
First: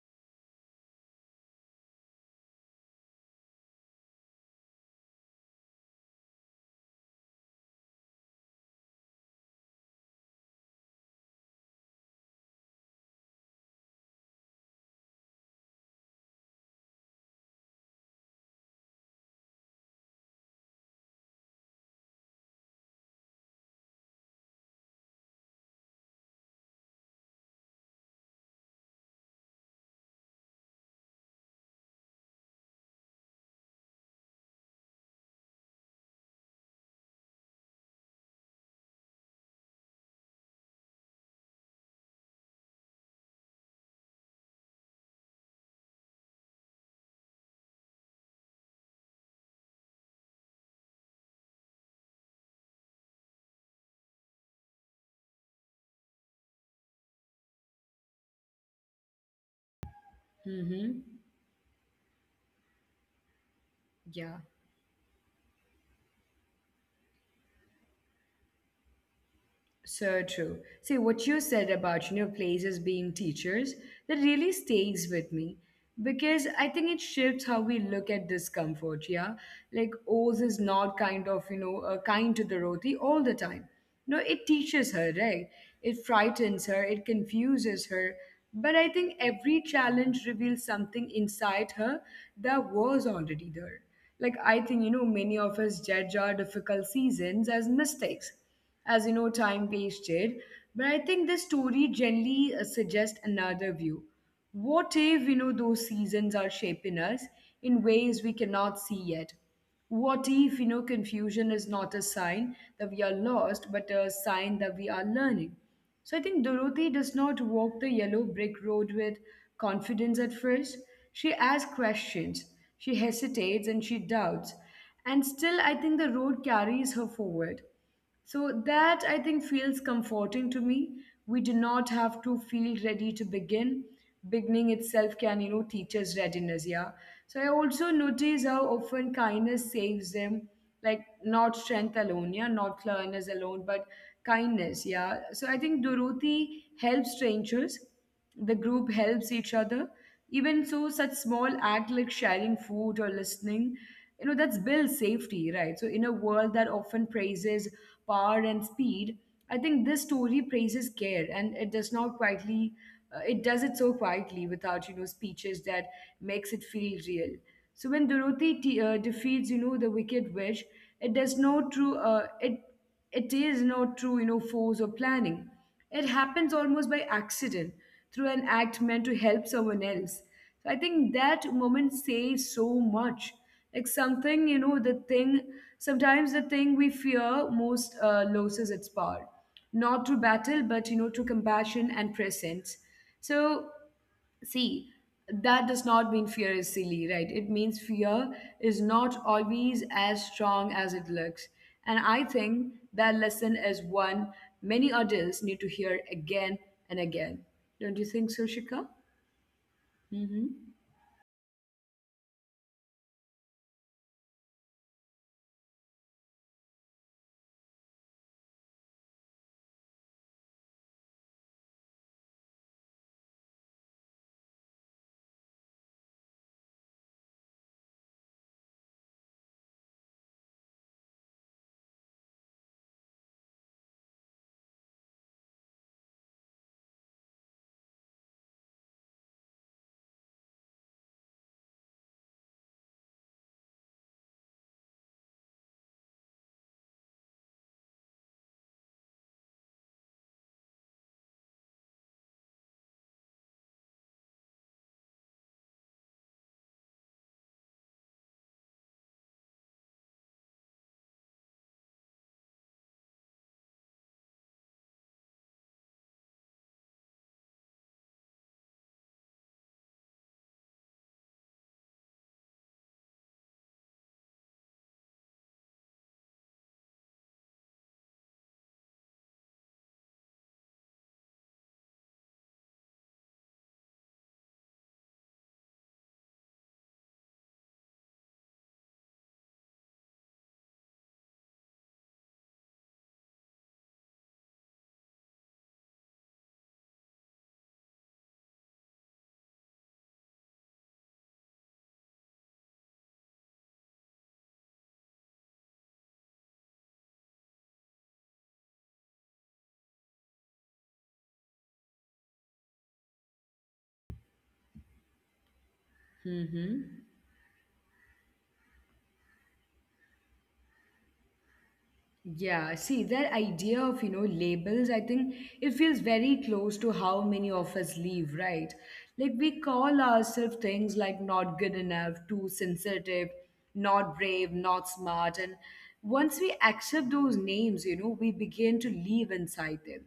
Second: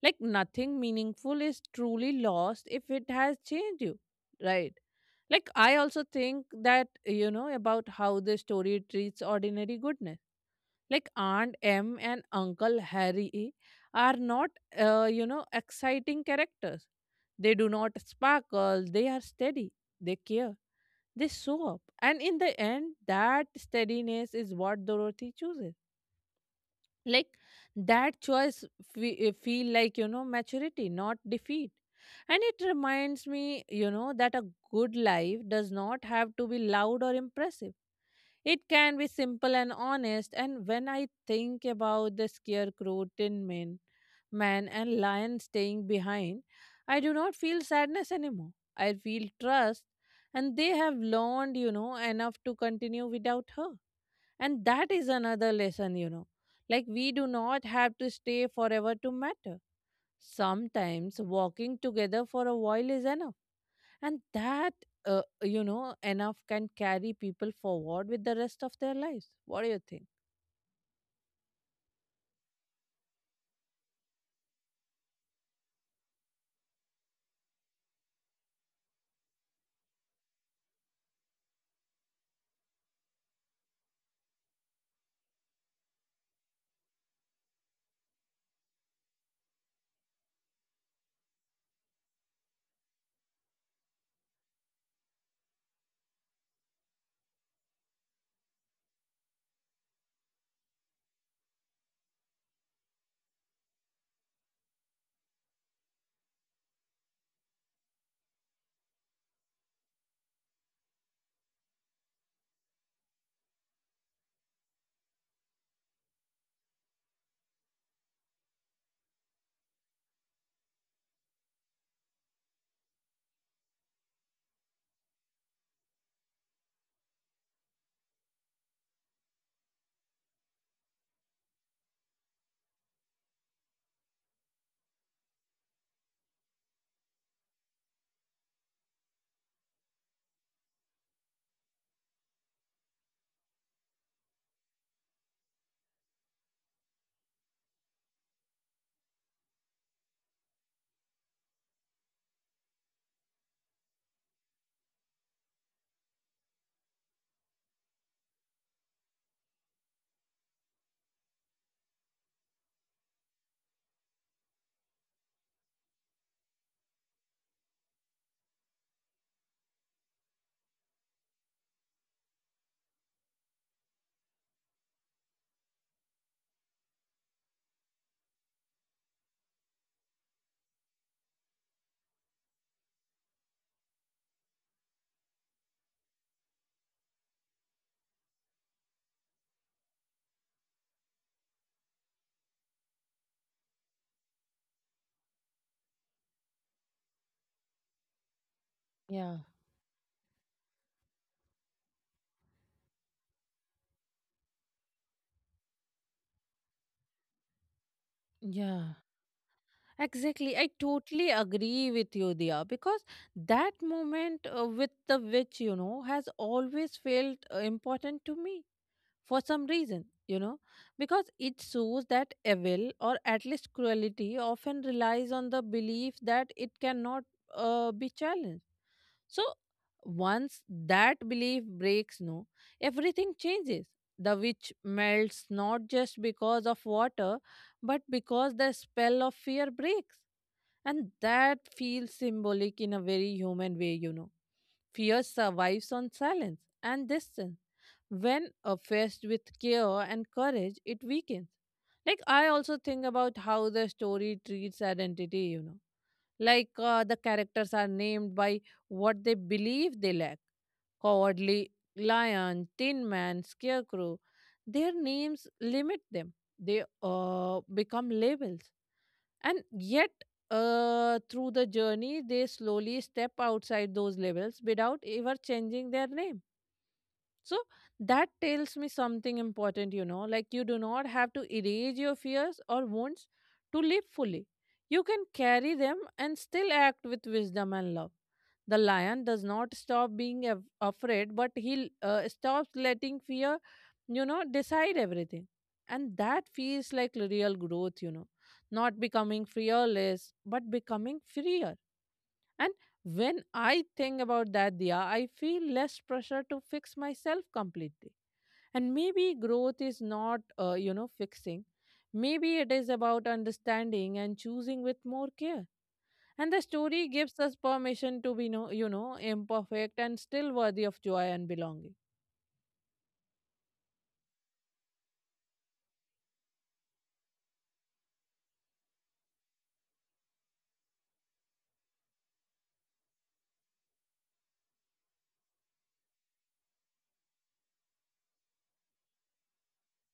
S2: Like nothing meaningful is truly lost if it has changed you. Right. I also think that you know about how the story treats ordinary goodness. Like Aunt M and Uncle Harry are not exciting characters. They do not sparkle, they are steady, they care, they show up. And in the end, that steadiness is what Dorothy chooses. That choice feel like, you know, maturity, not defeat. And it reminds me, you know, that a good life does not have to be loud or impressive. It can be simple and honest. And when I think about the scarecrow, tin man, and lion staying behind, I do not feel sadness anymore. I feel trust, and they have learned, you know, enough to continue without her. And that is another lesson, you know. Like, we do not have to stay forever to matter.
S1: Mm-hmm.
S2: Sometimes walking together for a while is enough. And
S1: Yeah.
S2: that you know, enough can carry people forward with the rest of their lives. What do you think?
S1: So true. See, what you said about, places being teachers, that really stays with me because I think it shifts how we look at discomfort, yeah? Like, Oz is not kind of, kind to Dorothy all the time. No, it teaches her, right? It frightens her, it confuses her. But I think every challenge reveals something inside her that was already there. Like, I think, many of us judge our difficult seasons as mistakes, as time wasted. But I think this story generally suggests another view. What if, those seasons are shaping us in ways we cannot see yet? What if, confusion is not a sign that we are lost, but a sign that we are learning? So I think Dorothy does not walk the yellow brick road with confidence at first. She asks questions, she hesitates, and she doubts. And still, I think the road carries her forward. So that I think feels comforting to me. We do not have to feel ready to begin. Beginning itself can, teach us readiness, yeah. So I also notice how often kindness saves them, like not strength alone, yeah, not cleverness alone, but kindness, yeah. So I think Dorothy helps strangers, the group helps each other, even so such small act like sharing food or listening, that's builds safety, right? So in a world that often praises power and speed, I think this story praises care, and it does not quietly it does it so quietly without speeches, that makes it feel real. So when Dorothy defeats the wicked witch, it does no true it it is not through force or planning. It happens almost by accident, through an act meant to help someone else. So I think that moment says so much. Like something you know the thing sometimes the thing we fear most loses its power, not through battle, but through compassion and presence. So see, that does not mean fear is silly, right? It means fear is not
S2: Yeah.
S1: always as strong as it looks. And I think that lesson is one many adults need to hear again and again. Don't you think so, Shika?
S2: Yeah. Exactly. I totally agree with you, Dia, because that moment with the witch, you know, has always felt important to me for some reason, you know, because it shows that evil, or at least cruelty, often relies on the belief that it cannot be challenged. So once that belief breaks, no, everything changes. The witch melts not just because of water, but because the spell of fear breaks. And that feels symbolic in a very human way, you know. Fear survives on silence and distance. When faced with care and courage, it weakens. Like, I also think about how the story treats identity, you know. Like the characters are named by what they believe they lack. Cowardly lion, tin man, scarecrow. Their names limit them, they become labels. And yet, through the journey, they slowly step outside those labels without ever changing their name. So that tells me something important, you know. Like you do not have to erase your fears or wounds to live fully. You can carry them and still act with wisdom and love. The lion does not stop being afraid, but he stops letting fear, you know, decide everything. And that feels like real growth, you know. Not becoming fearless, but becoming freer. And when I think about that, Dia, I feel less pressure to fix myself completely. And maybe growth is not, you know, fixing. Maybe it is about understanding and choosing with more care. And the story
S1: Mm-hmm.
S2: gives us permission to be, no, you know, imperfect and still worthy of joy and belonging.
S1: Yeah, see, that idea of labels, I think it feels very close to how many of us live, right? Like we call ourselves things like not good enough, too sensitive, not brave, not smart. And once we accept those names we begin to live inside them.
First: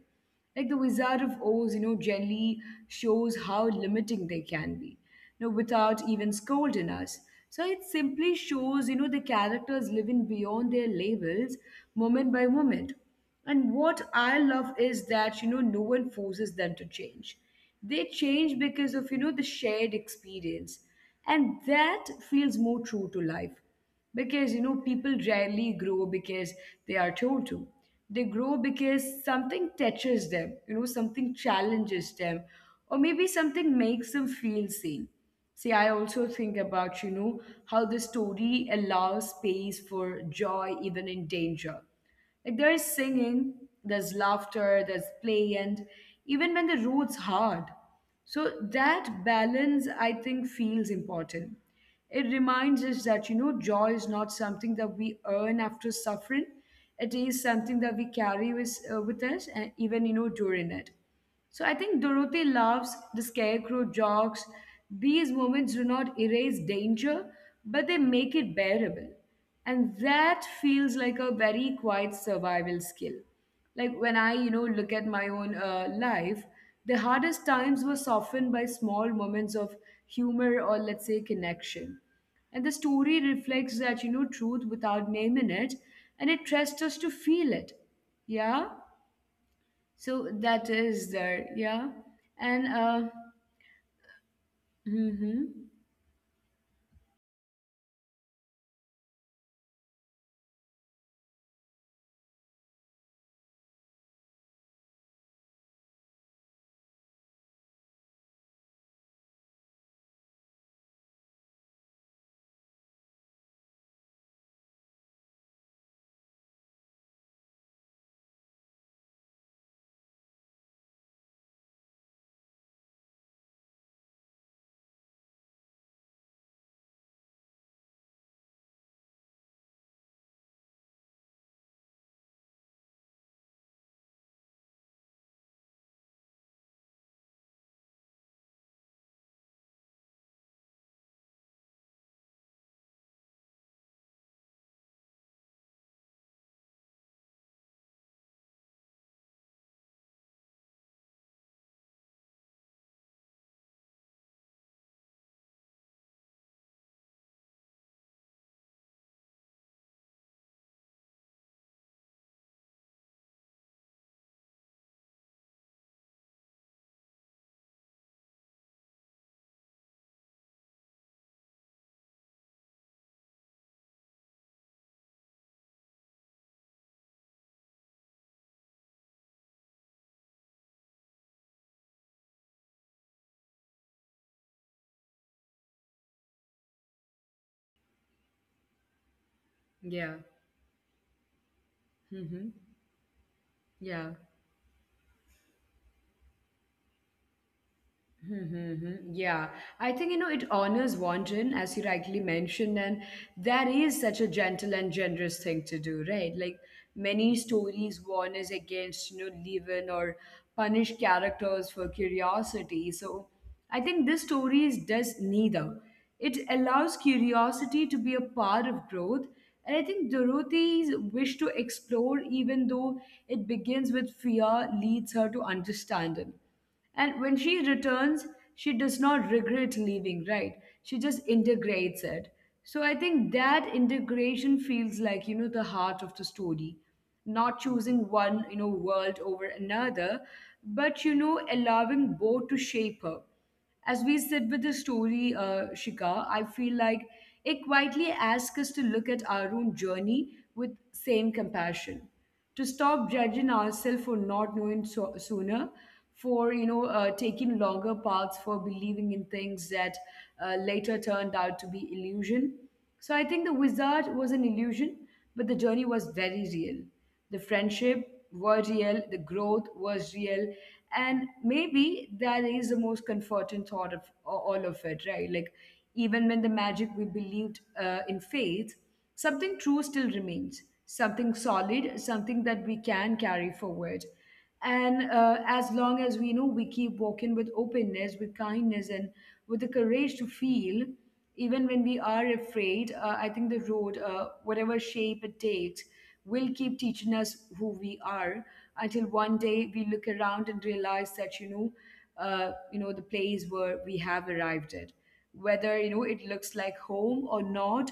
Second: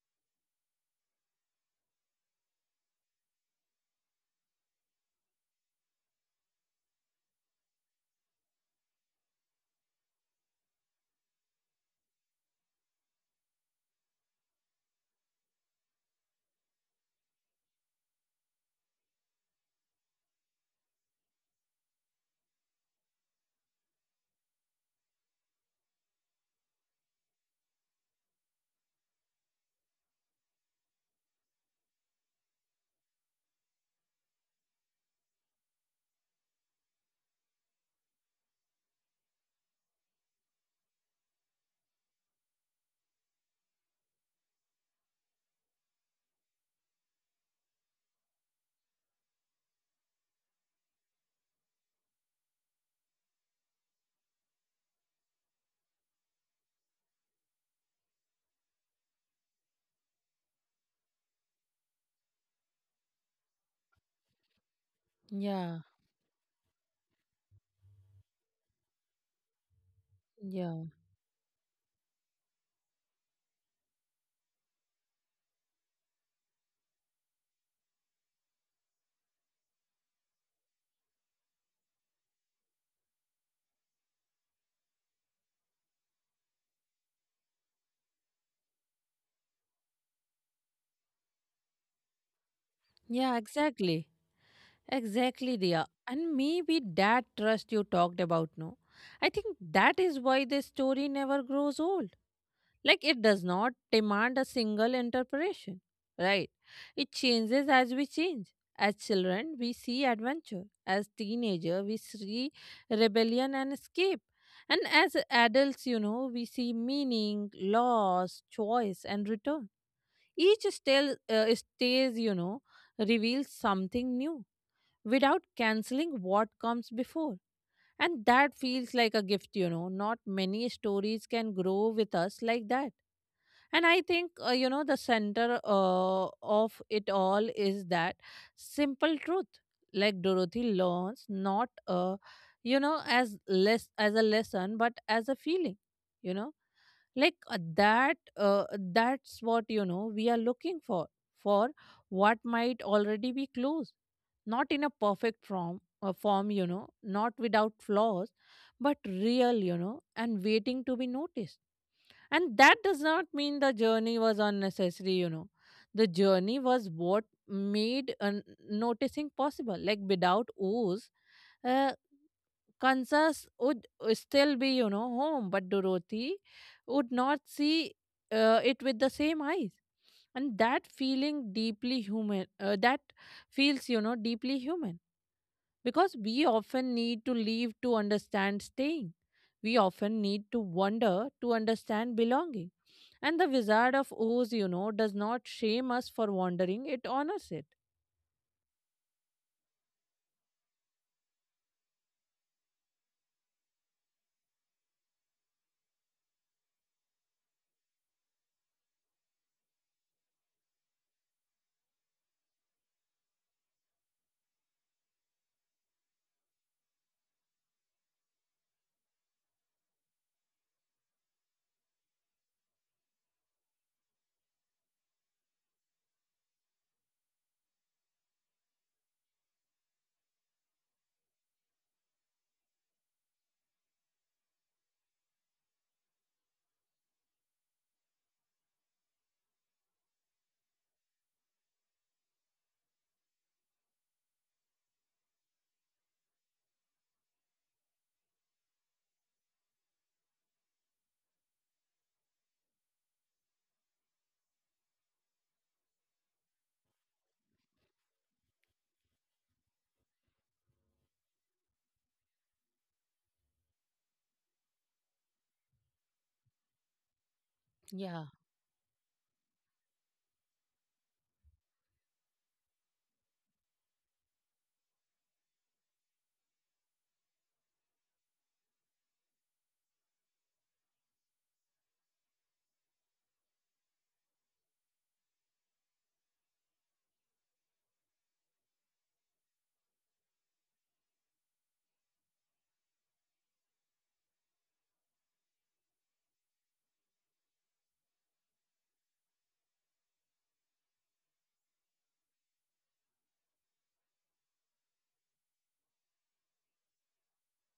S1: Like the Wizard of Oz generally shows how limiting they can be without even scolding us. So it simply shows the characters living beyond their labels moment by moment. And what I love is that no one forces them to change. They change because of the shared experience. And that feels more true to life because people rarely grow because they are told to. They grow because something touches them, something challenges them, or maybe something makes them feel seen. See, I also think about how the story allows space for joy even in danger. Like there is singing, there's laughter, there's play, and even when the road's hard. So that balance, I think, feels important. It reminds us that joy is not something that we earn after suffering. It is something that we carry with us, and even during it. So I think Dorothy loves the scarecrow jokes. These
S2: Yeah,
S1: moments do not erase danger, but they make it bearable. And that
S2: yeah,
S1: feels like a very quiet survival skill. Like when I look at my own life, the hardest times were softened by small moments of humor or let's say connection. And the story reflects that truth without naming it, and it trusts us to feel it. Yeah? So that is there, yeah. And
S2: Yeah. Exactly. Exactly,
S1: mm-hmm,
S2: Dia. And maybe that trust you talked about, no? I think that is why this story never grows old. Like it does not demand a single interpretation, right? It changes as we change. As children, we see adventure. As teenager, we see rebellion and escape. And as adults, you know, we see meaning, loss, choice, and return. Each still stays, you know, reveals something new without canceling what comes before. And that feels like a gift, you know. Not many stories can grow with us like that. And I think, you know, the center of it all is that simple truth. Like Dorothy learns not, you know, as less as a lesson, but as a feeling, you know, like that's what you know we are looking for what might already be clues, not in a perfect form, you know, not without flaws, but real, you know, and waiting to be noticed. And that does not mean the journey was unnecessary, you know. The journey was what made noticing possible. Like without Oz, uh, Kansas would still be, you know, home, but Dorothy would not see it with the same eyes. And that feeling deeply that feels, you know, deeply human, because we often need to leave to understand staying. We often
S1: yeah,
S2: need to wander to understand
S1: mm-hmm,
S2: belonging. And the Wizard of
S1: yeah.
S2: Oz, you know, does not shame us for wandering, it honors it.
S1: Mm-hmm. Yeah, I think it honors Wanjin, as you rightly mentioned, and that is such a gentle and generous thing to do, right? Like many stories warn us against leaven or punish characters for curiosity. So I think this story does neither. It allows curiosity to be a part of growth, and I think Dorothy's wish to explore, even though it begins with fear, leads her to understanding. And when she returns, she does not regret leaving, right? She just integrates it. So I think that integration feels like the heart of the story. Not choosing one world over another, but allowing both to shape her. As we sit with the story, Shika, I feel like it quietly asks us to look at our own journey with same compassion to stop judging ourselves for not knowing sooner, for taking longer paths, for believing in things that later turned out to be illusion. So I think the wizard was an illusion, but the journey was very real. The
S2: Yeah,
S1: friendship were real. The growth was real. And maybe that is the most comforting thought of all of it, right? Like even when the magic we believed in faith, something true still remains, something solid, something that we can carry forward. And as long as we know we keep walking with openness, with kindness, and with the courage to feel, even when we are afraid, I think the road, whatever shape it takes, will keep teaching us who we are until one day we look around and realize that the place where we have arrived at, whether it looks like home or not,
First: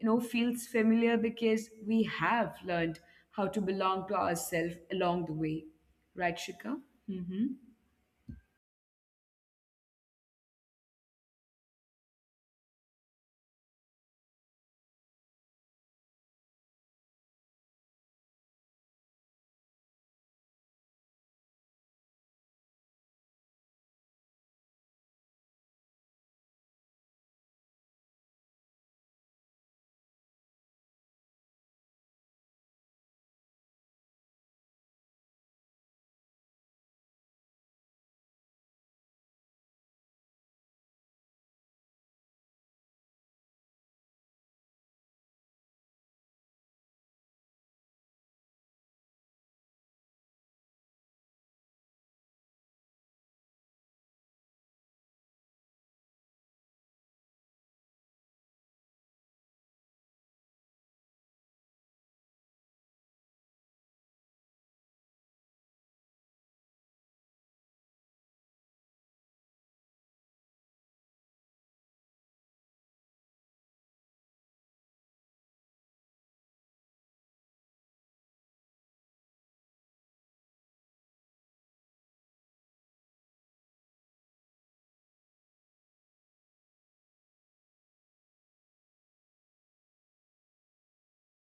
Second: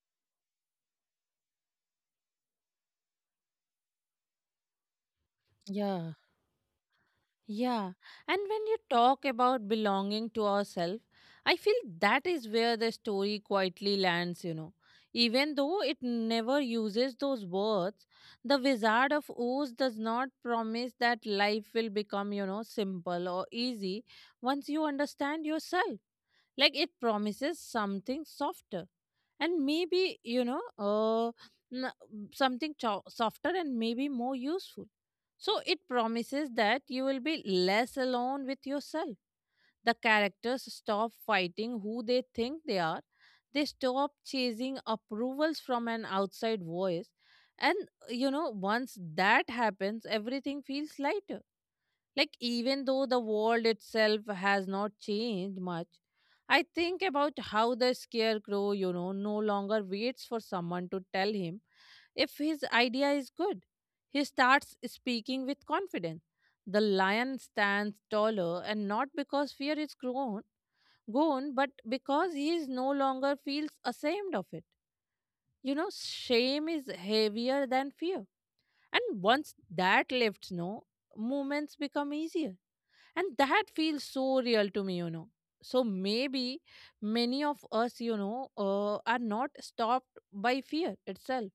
S1: feels familiar because we have learned how to belong to ourselves along the way.
S2: yeah.
S1: Right, Shika? Mm-hmm.
S2: Yeah. And when you talk about belonging to ourselves, I feel that is where the story quietly lands, you know. Even though it never uses those words, the Wizard of Oz does not promise that life will become, you know, simple or easy once you understand yourself. Like it promises something softer. And maybe you know something softer and maybe more useful. So it promises that you will be less alone with yourself. The characters stop fighting who they think they are, they stop chasing approvals from an outside voice. And you know, once that happens, everything feels lighter. Like, even though the world itself has not changed much, I think about how the scarecrow, you know, no longer waits for someone to tell him if his idea is good. He starts speaking with confidence. The lion stands taller, and not because fear is gone, but because he is no longer feels ashamed of it. You know, shame is heavier than fear. And once that lifts, no, movements become easier. And that feels so real to me, you know. So maybe many of us, you know, are not stopped by fear itself,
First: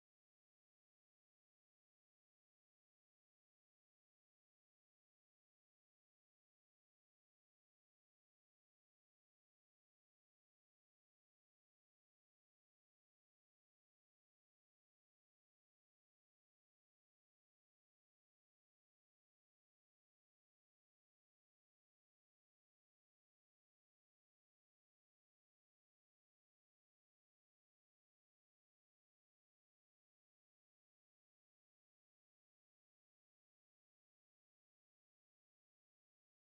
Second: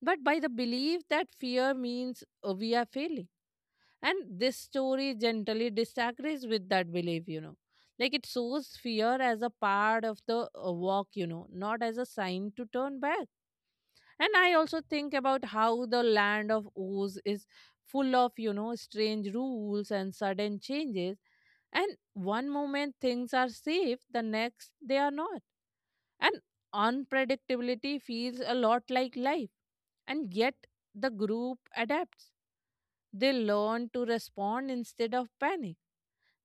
S2: but by the belief that fear means we are failing. And this story gently disagrees with that belief, you know. Like it shows fear as a part of the walk, you know, not as a sign to turn back. And I also think about how the land of Oz is full of, you know, strange rules and sudden changes. And one moment things are safe, the next they are not. And unpredictability feels a lot like life. And yet the group adapts. They learn to respond instead of panic.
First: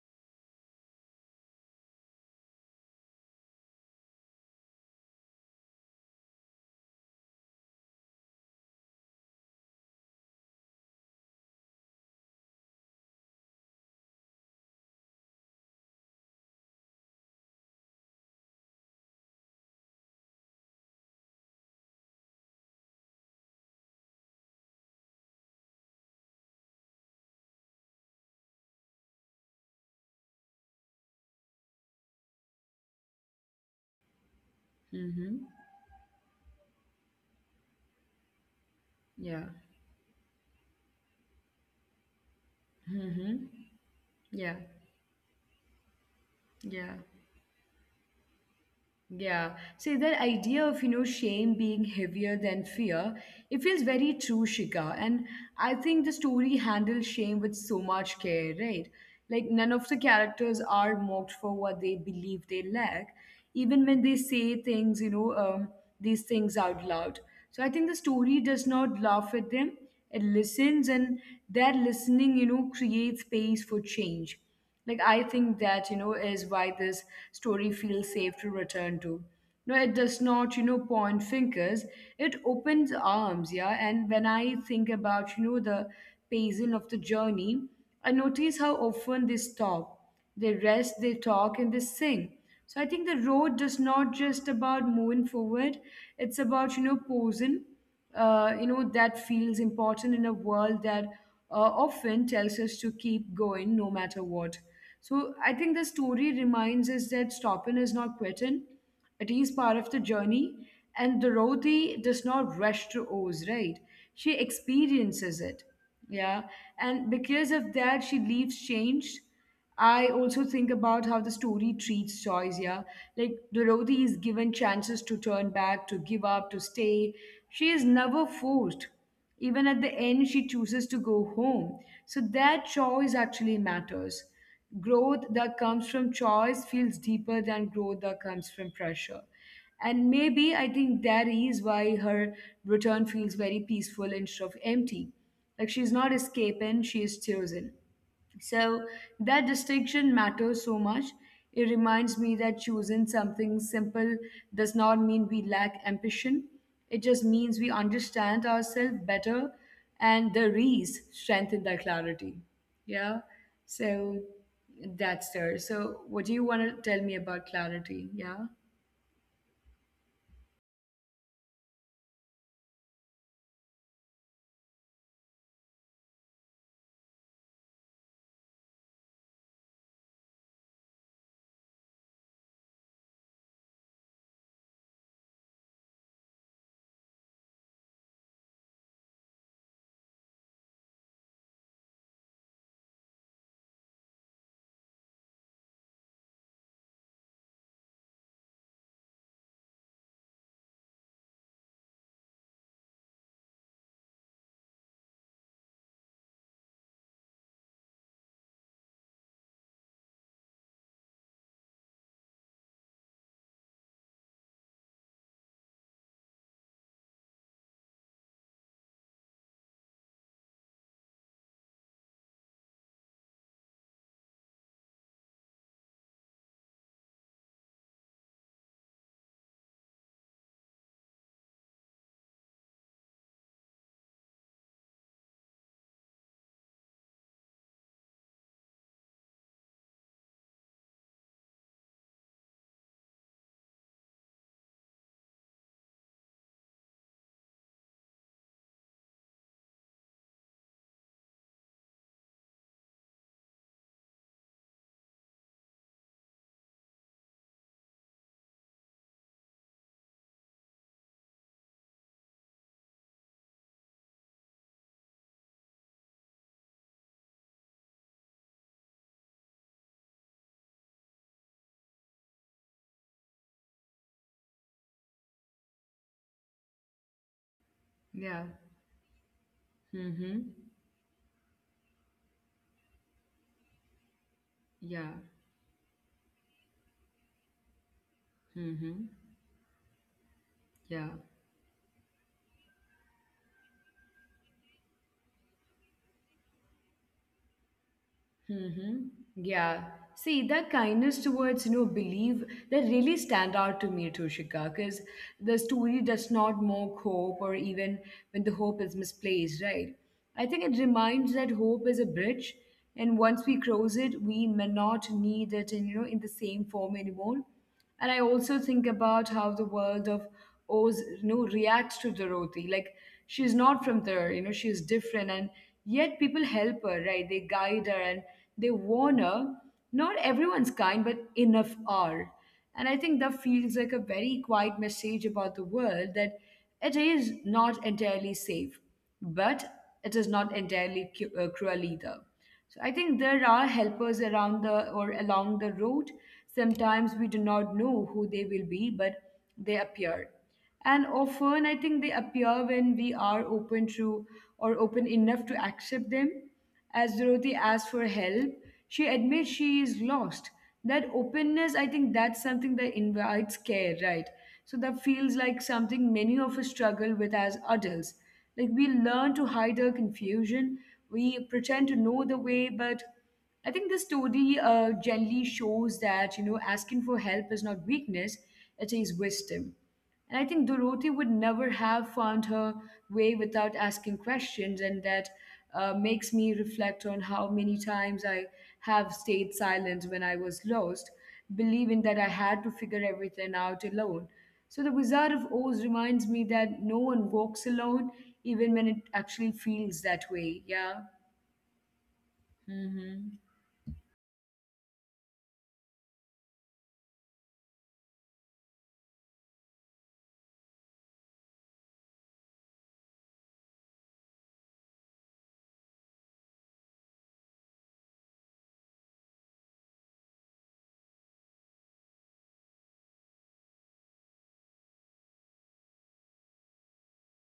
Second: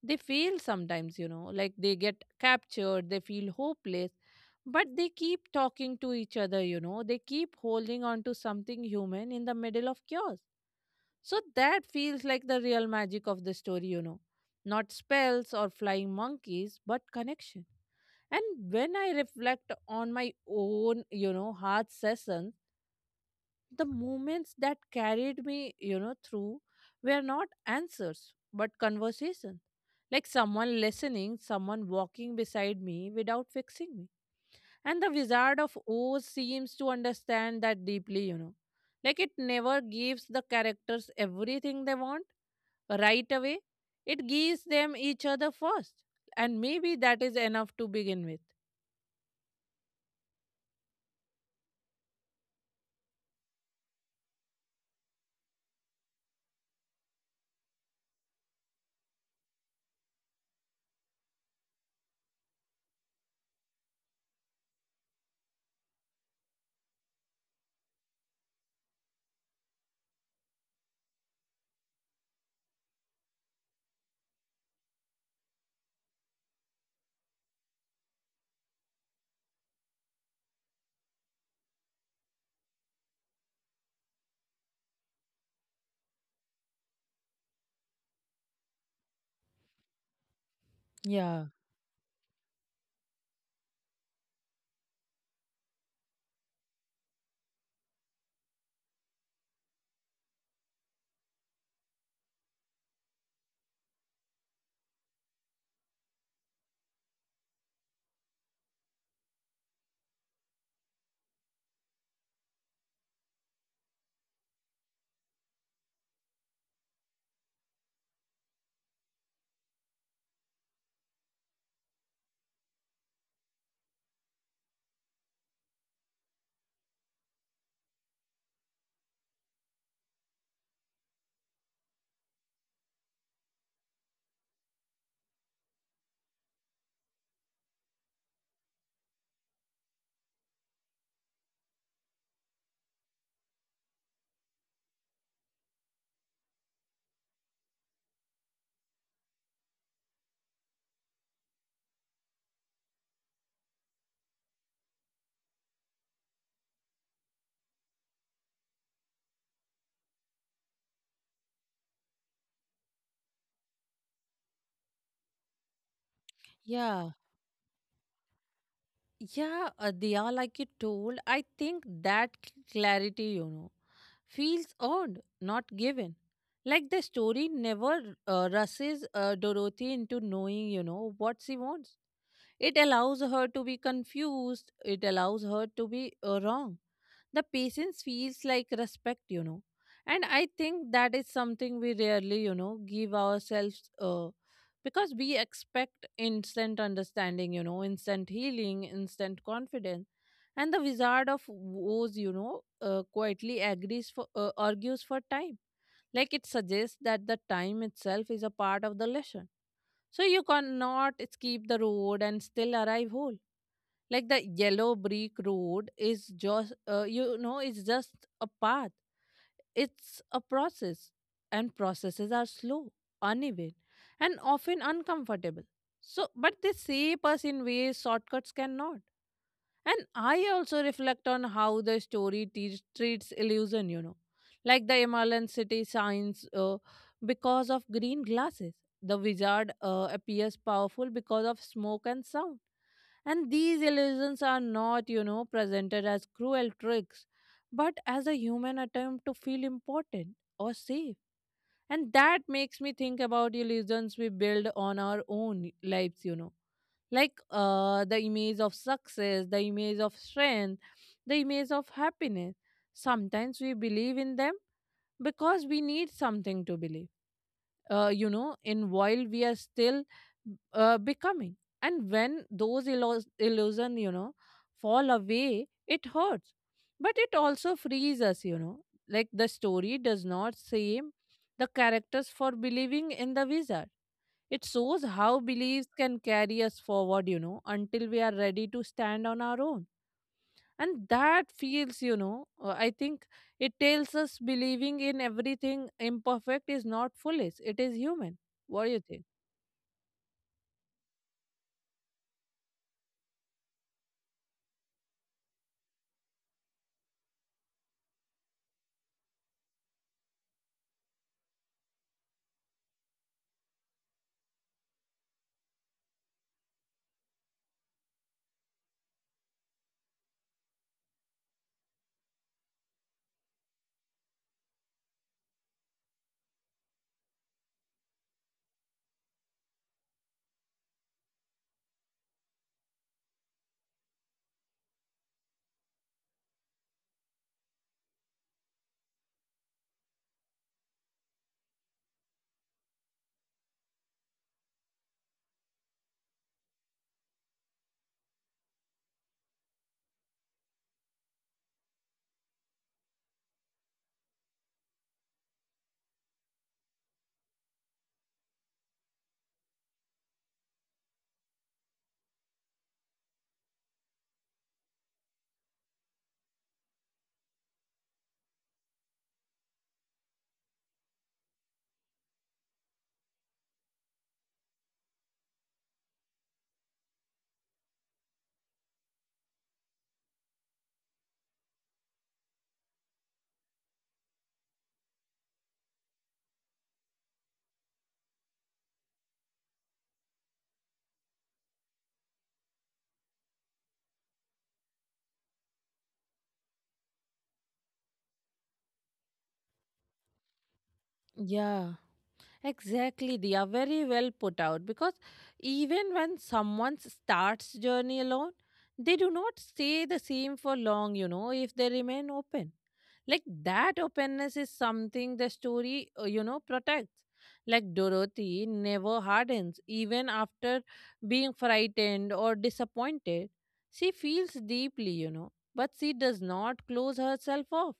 S2: They fail sometimes, you know, like they get captured, they feel hopeless, but they keep talking to each other, you know, they keep holding on to something human in the middle of chaos. So that feels like the real magic of the story, you know. Not spells or flying monkeys, but connection. And when I reflect on my own, you know, heart sessions, the moments that carried me, you know, through were not answers but conversation. Like someone listening, someone walking beside me without fixing me. And the
S1: Mm-hmm.
S2: Wizard of Oz seems to understand that deeply, you know. Like
S1: Yeah.
S2: it never gives the characters everything they want right
S1: Mm-hmm.
S2: away, it
S1: Yeah,
S2: gives them each other first. And
S1: yeah,
S2: maybe that is enough to begin with.
S1: yeah. See, that idea of shame being heavier than fear, it feels very true, Shika. And I think the story handles shame with so much care, right? Like, none of the characters are mocked for what they believe they lack, even when they say things, these things out loud. So I think the story does not laugh at them, it listens, and that listening creates space for change. Like I think that is why this story feels safe to return to. No, it does not point fingers. It opens arms, yeah. And when I think about the pacing of the journey, I notice how often they stop, they rest, they
S2: Yeah.
S1: talk, and they sing. So I think the road does not just about moving forward. It's about posing that feels important in a world that often tells us to keep going no matter what. So I think the story reminds us that stopping is not quitting. It is part of the journey. And Dorothy does not rush to Oz, right? She experiences it. Yeah. And because of that, she leaves changed. I also think about how the story treats choice, yeah. Like Dorothy is given chances to turn back, to give up, to stay. She is never forced. Even at the end, she chooses to go home. So that choice actually matters. Growth that comes from choice feels deeper than growth that comes from pressure. And maybe I think that is why her return feels very peaceful instead of empty. Like she's not escaping, she is chosen. So that distinction matters so much. It reminds me that choosing something simple does not mean we lack ambition. It just means we understand ourselves better and the rees strengthen that clarity. Yeah. So that's there. So what do you want to tell me
S2: Yeah.
S1: about clarity? Yeah.
S2: Yeah, they are like you told. I think that clarity, you know, feels earned, not given. Like the story never rushes Dorothy into knowing, you know, what she wants. It allows her to be confused, it allows her to be wrong. The patience feels like respect, you know. And I think that is something we rarely, you know, give ourselves because we expect instant understanding, you know, instant healing, instant confidence. And the Wizard of Woes, you know, quietly agrees for argues for time, like it suggests that the time itself is a part of the lesson, so you cannot skip the road and still arrive whole. Like the yellow brick road is just, you know, it's just a path. It's a process, and processes are slow, uneven, and often uncomfortable. So, but they shape us in ways shortcuts cannot. And I also reflect on how the story treats illusion, you know, like the Himalayan city signs because of green glasses. The wizard appears powerful because of smoke and sound. And these illusions are not, you know, presented as cruel tricks, but as a human attempt to feel important or safe. And that makes me think about illusions we build on our own lives, you know, like the image of success, the image of strength, the image of happiness. Sometimes we believe in them because we need something to believe, you know, in, while we are still becoming. And when those illusion, you know, fall away, it hurts. But it also frees
S1: Yeah.
S2: us, you know. Like the story
S1: Mm-hmm.
S2: does not shame the characters for believing in the wizard. It
S1: Yeah.
S2: shows how beliefs can carry us forward, you know, until we are ready
S1: Mm-hmm.
S2: to stand on our own.
S1: Yeah.
S2: And that feels, you know, I think it tells us believing in everything imperfect is not foolish, it is human.
S1: Mm-hmm.
S2: What do you think?
S1: Yeah. See, that kindness towards belief that really stand out to me, Toshika, because the story does not mock hope or even when the hope is misplaced, right? I think it reminds that hope is a bridge, and once we cross it, we may not need it in the same form anymore. And I also think about how the world of Oz reacts to Dorothy. Like she's not from there she's different, and yet people help her, right? They guide her and they warn her. Not everyone's kind, but enough are. And I think that feels like a very quiet message about the world that it is not entirely safe, but it is not entirely cruel either. So I think there are helpers around the or along the road. Sometimes we do not know who they will be, but they appear. And often I think they appear when we are open to or open enough to accept them. As Dorothy asked for help, she admits she is lost. That openness, I think that's something that invites care, right? So that feels like something many of us struggle with as adults. Like we learn to hide our confusion, we pretend to know the way, but I think this story generally shows that asking for help is not weakness; it is wisdom. And I think Dorothy would never have found her way without asking questions, and that makes me reflect on how many times I have stayed silent when I was lost, believing that I had to figure everything out alone. So the Wizard of Oz reminds me that no one walks alone, even when it actually feels that way. Yeah.
S2: Yeah. Exactly, they are
S1: Mm-hmm.
S2: very well put out, because even when someone starts journey alone, they do not stay the same for long, you know, if they remain open. Like that openness is something the story, you know, protects. Like Dorothy never hardens even after being frightened or disappointed. She feels deeply, you know, but she does not close herself off.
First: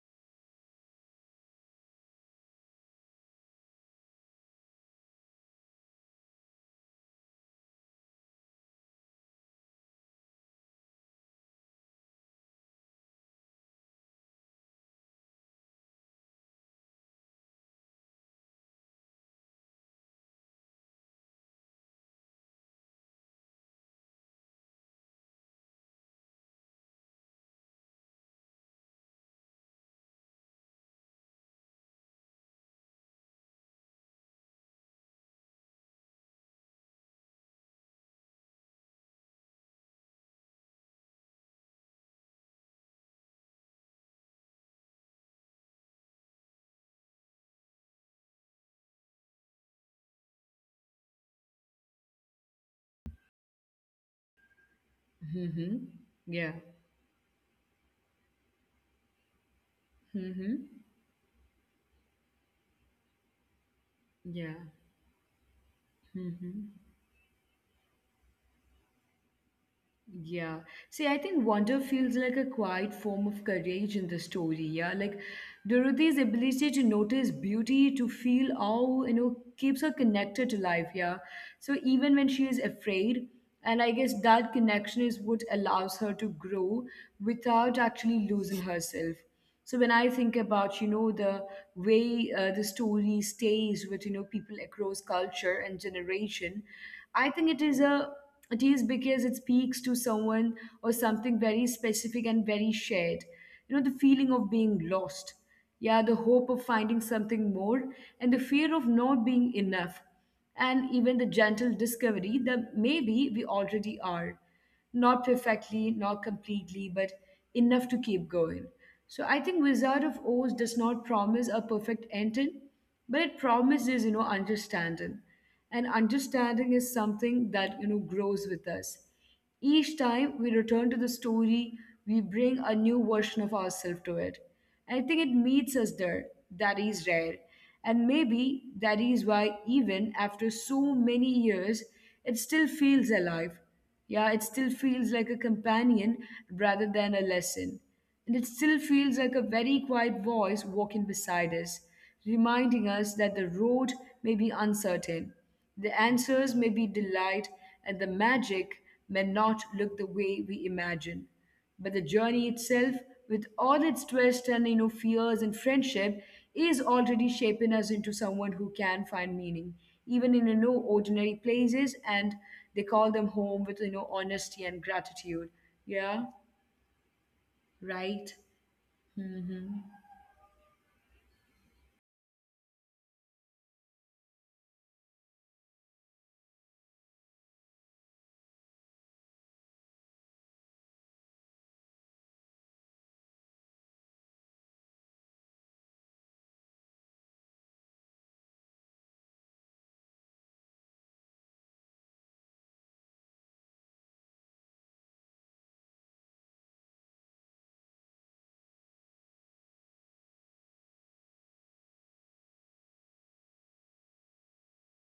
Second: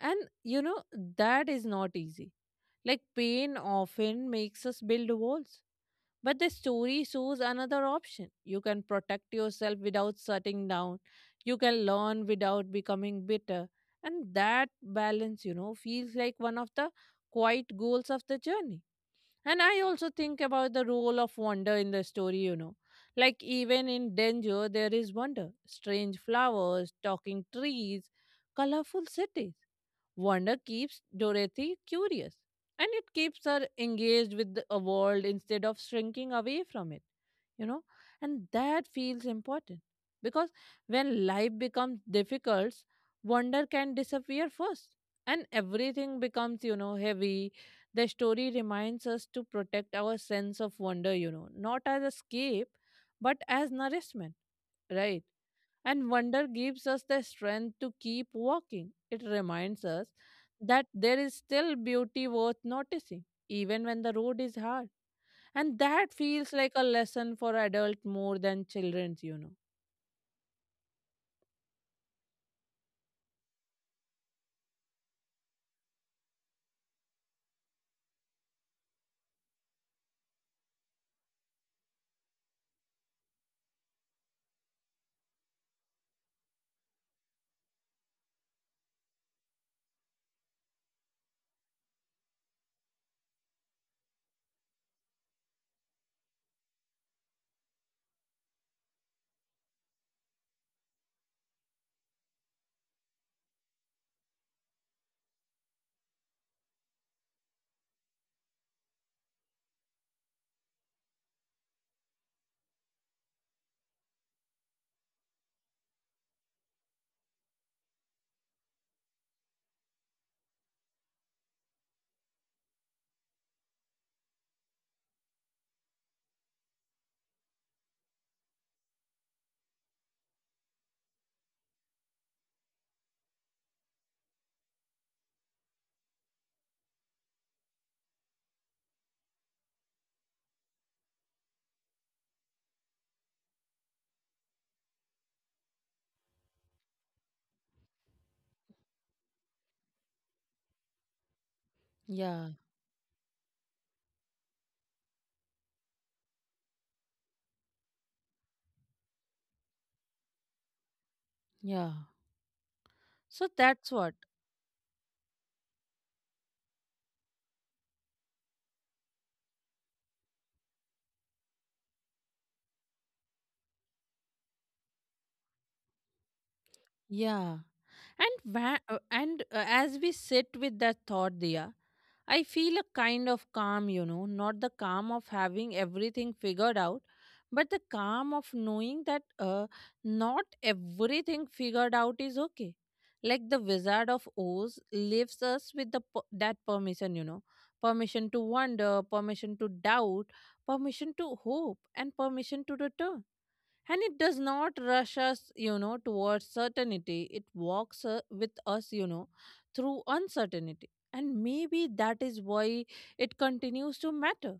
S2: And, you know, that is not easy, like pain often makes us build walls. But the story shows another option. You can protect yourself without shutting down. You can learn without becoming bitter. And that balance, you know, feels like one of the quiet goals of the journey. And I also think about the role of wonder in the story, you know. Like even in danger, there is wonder. Strange flowers, talking trees, colorful cities. Wonder keeps Dorothy curious and it keeps her engaged with a world instead of shrinking away from it, you know, and that feels important because when life becomes difficult, wonder can disappear first and everything becomes, you know, heavy. The story reminds us to protect our sense of wonder, you know, not as escape but as nourishment, right?
S1: Mm-hmm.
S2: And wonder
S1: Yeah.
S2: gives us the strength to keep walking. It reminds us
S1: Mm-hmm.
S2: that there is still beauty worth noticing, even when the road
S1: Yeah.
S2: is hard. And that feels
S1: Mm-hmm.
S2: like a lesson for adults more than children's, you know.
S1: Yeah. See, I think wonder feels like a quiet form of courage in the story. Yeah. Like Dorothy's ability to notice beauty, to feel awe keeps her connected to life. Yeah. So even when she is afraid, and I guess that connection is what allows her to grow without actually losing herself. So when I think about the way the story stays with people across culture and generation, I think it is because it speaks to someone or something very specific and very shared. The feeling of being lost. Yeah, the hope of finding something more and the fear of not being enough. And even the gentle discovery that maybe we already are. Not perfectly, not completely, but enough to keep going. So I think Wizard of Oz does not promise a perfect ending, but it promises understanding. And understanding is something that grows with us. Each time we return to the story, we bring a new version of ourselves to it. I think it meets us there. That is rare. And maybe that is why, even after so many years, it still feels alive. Yeah, it still feels like a companion rather than a lesson. And it still feels like a very quiet voice walking beside us, reminding us that the road
S2: Yeah,
S1: may be uncertain, the answers may be delight, and the magic may not look the way we imagine. But the journey itself, with
S2: yeah,
S1: all its twists and
S2: so
S1: fears and
S2: that's what.
S1: friendship, is already shaping us into someone who can find meaning, even in ordinary places, and they call them home with honesty and gratitude. Yeah, right.
S2: Yeah, And
S1: hmm
S2: wha- uh, and uh, as we sit with that thought, Dia, I feel a kind of calm, you know, not the calm of having everything figured out, but the calm of knowing that not everything figured out is okay. Like the Wizard of Oz leaves us with that permission, you know, permission to wonder, permission to doubt, permission to hope, and permission to return. And it does not rush us, you know, towards certainty. It walks with us, you know, through uncertainty. And maybe that is why it continues to matter.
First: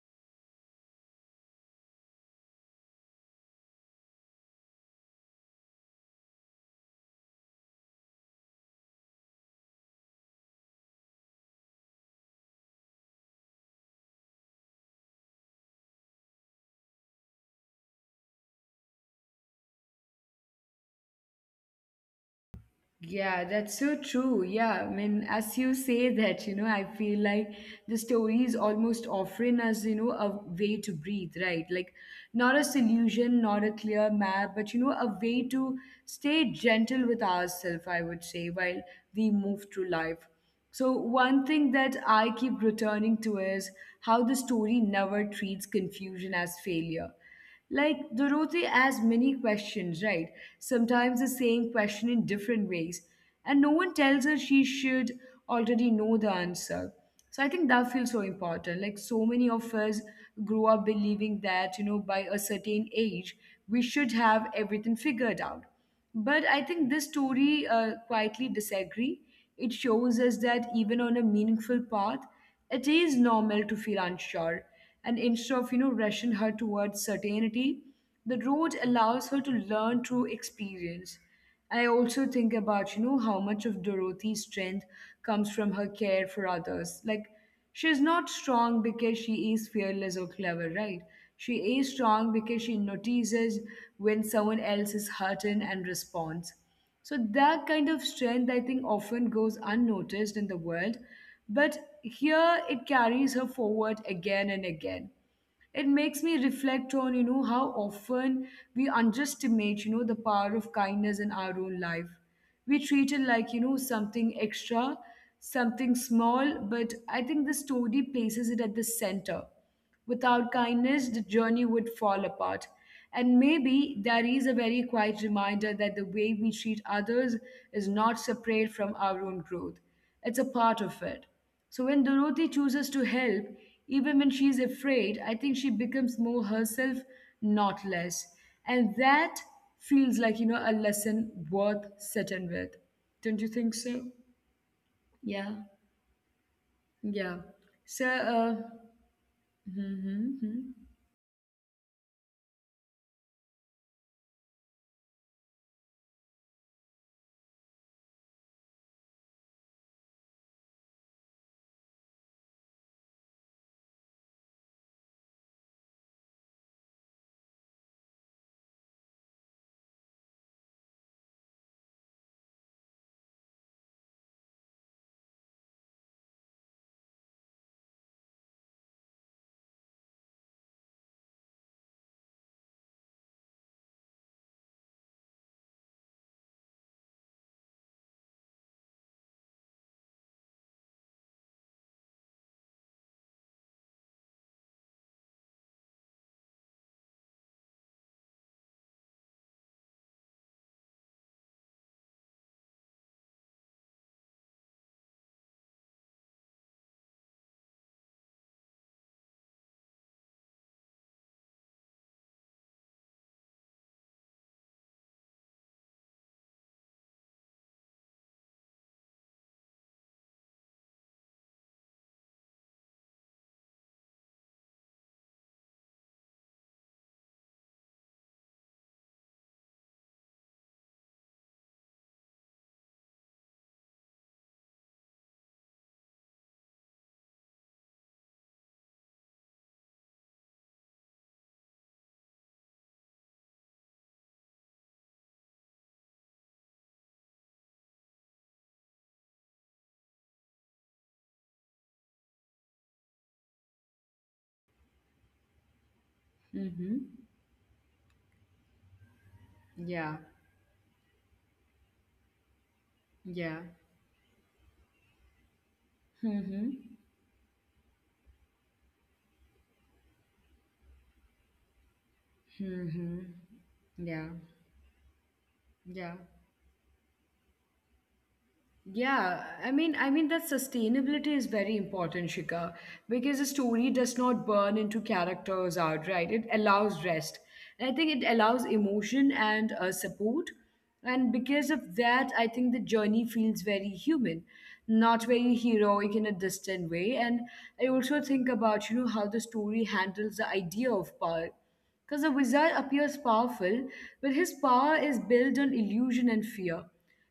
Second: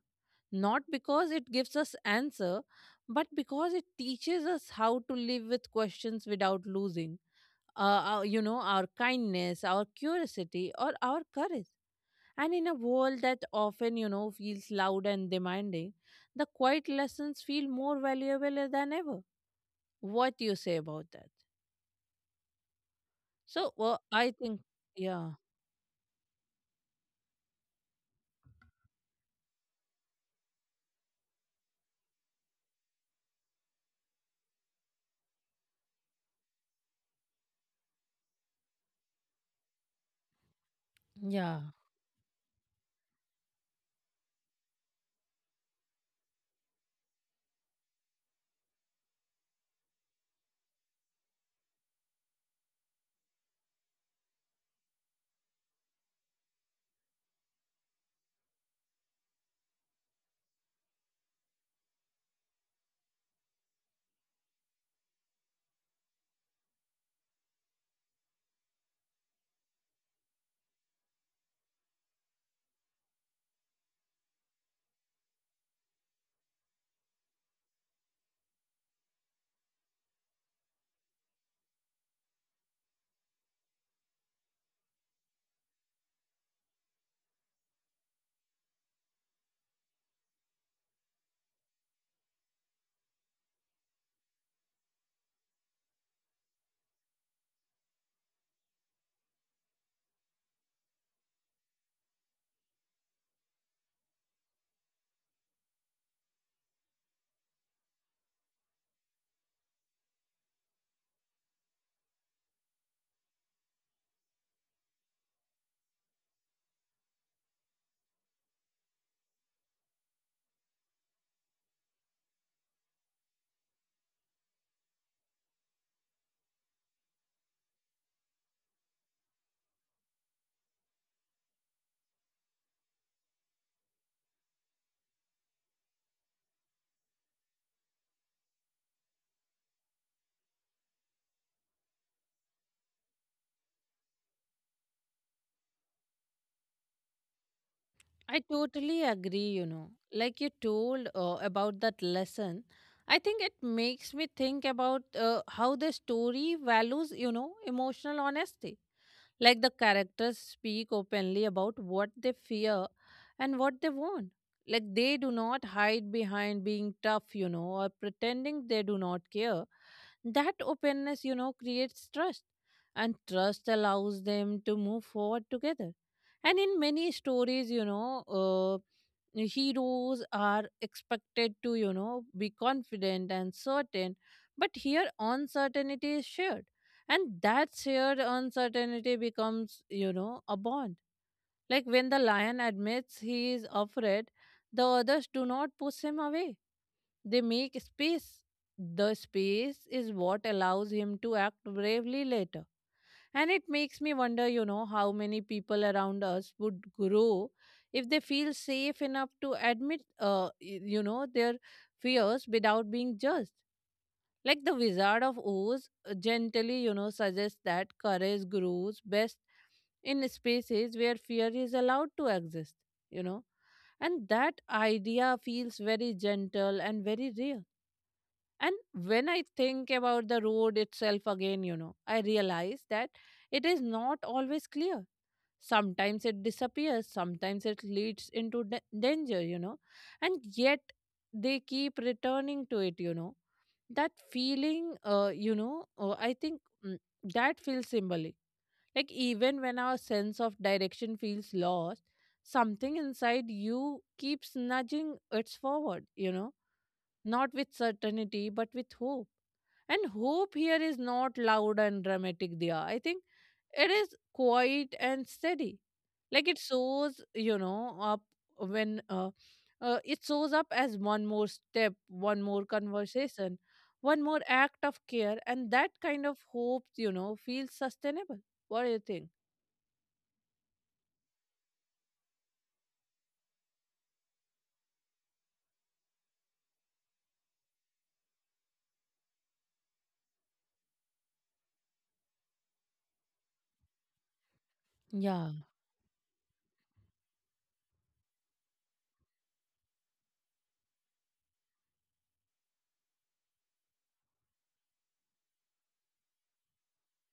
S2: Not because it gives us answer, but because it teaches us how to live with questions without losing, you know, our kindness, our curiosity, or our courage. And in a world that often, you know, feels loud and demanding, the quiet lessons feel more valuable than ever. What do you say about that?
S1: Yeah,
S2: So,
S1: that's so
S2: well, I
S1: true.
S2: think,
S1: Yeah, I mean,
S2: yeah,
S1: as you say that, I feel like the story is almost offering us, a way to breathe, right? Like, not a solution, not a clear map, but, a way to stay gentle with ourselves, I would say, while we move through life. So, one
S2: yeah,
S1: thing that I keep returning to is how the story never treats confusion as failure. Like Dorothy asks many questions, right? Sometimes the same question in different ways. And no one tells her she should already know the answer. So I think that feels so important. Like so many of us grow up believing that, by a certain age, we should have everything figured out. But I think this story quietly disagree. It shows us that even on a meaningful path, it is normal to feel unsure, and instead of rushing her towards certainty, the road allows her to learn through experience. And I also think about how much of Dorothy's strength comes from her care for others. Like she is not strong because she is fearless or clever, right? She is strong because she notices when someone else is hurting and responds. So that kind of strength, I think, often goes unnoticed in the world, but here it carries her forward again and again. It makes me reflect on how often we underestimate the power of kindness in our own life. We treat it like something extra, something small, but I think the story places it at the center. Without kindness the journey would fall apart, and maybe that is a very quiet reminder that the way we treat others is not separate from our own growth. It's a part of it. So when Dorothy chooses to help, even when she is afraid, I think she becomes more herself, not less. And that feels like, a lesson worth sitting with. Don't you think so? Yeah. Yeah. So,
S2: I totally agree. You know,
S1: hmm hmm
S2: like you
S1: hmm,
S2: told about that lesson, I think it makes me think about how the story values, you know, emotional honesty. Like the characters speak openly about what they fear and what they want. Like they do not hide behind being tough, you know, or pretending they do not care. That openness, you know, creates trust. And trust allows them to move forward together. And in many stories, you know, heroes are expected to, you know, be confident and certain. But here, uncertainty is shared, and that shared uncertainty becomes, you know, a bond. Like when the lion admits he is afraid, the others do not push him away. They make space. The space is what allows him to act bravely later. And it makes me wonder, you know, how many people around us would grow if they feel safe enough to admit, you know, their fears without being judged. Like the Wizard of Oz gently, you know, suggests that courage grows best in spaces where fear is allowed to exist, you know. And that idea feels very gentle and very real, and when I think about the road itself again, you know, I realize that it is not always clear. Sometimes it disappears, sometimes it leads into danger, you know, and yet they keep returning to it, you know. That feeling, I think, mm, that feels symbolic. Like, even when our sense of direction feels lost, something inside you keeps nudging it's forward, you know,
S1: hmm, hmm.
S2: not with certainty, but with hope. And
S1: Yeah.
S2: hope here is not loud and dramatic, Diya. I think
S1: Yeah.
S2: it is quiet and steady.
S1: hmm
S2: Like it
S1: hmm
S2: shows, you know, up when it shows up as one more step, one more
S1: hmm, hmm.
S2: conversation, one
S1: Yeah.
S2: more act of care. And that
S1: Yeah.
S2: kind of hope, you know, feels sustainable. What do you think?
S1: Yeah, I mean, that sustainability is very important, Shika, because a story does not burn into characters outright. It allows rest, and I think it allows emotion and support. And because of that, I think the journey feels very human, not
S2: Yeah,
S1: very heroic in a distant way. And I also think about how the story handles the idea of power, because the wizard appears powerful, but his power is built on illusion and fear.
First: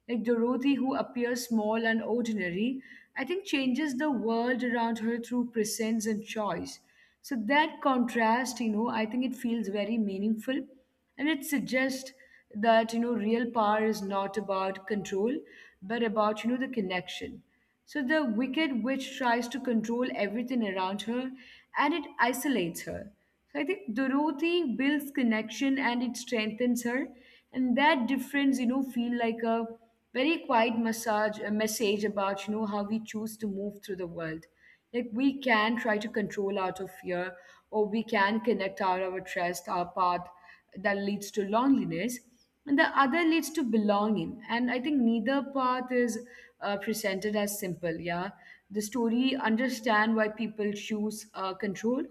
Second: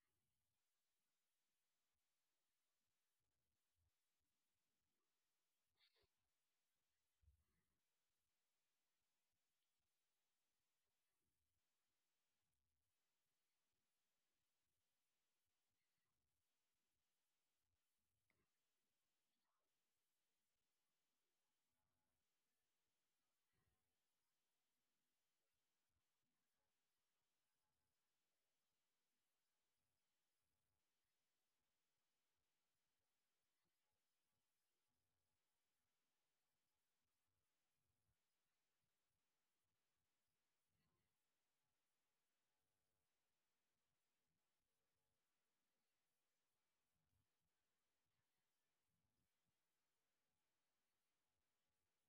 S1: Like Dorothy, who appears small and ordinary, I think changes the world around her through presence and choice. So that contrast, I think it feels very meaningful, and it suggests that real power is not about control but about the connection. So the wicked witch tries to control everything around her and it isolates her, so I think dorothy builds connection and it strengthens her. And that difference, feel like a very quiet massage, a message about how we choose to move through the world. Like we can try to control out of fear, or we can connect out of our trust, our path that leads to loneliness, and the other leads to belonging. And I think neither path is presented as simple. Yeah, the story understand why people choose control.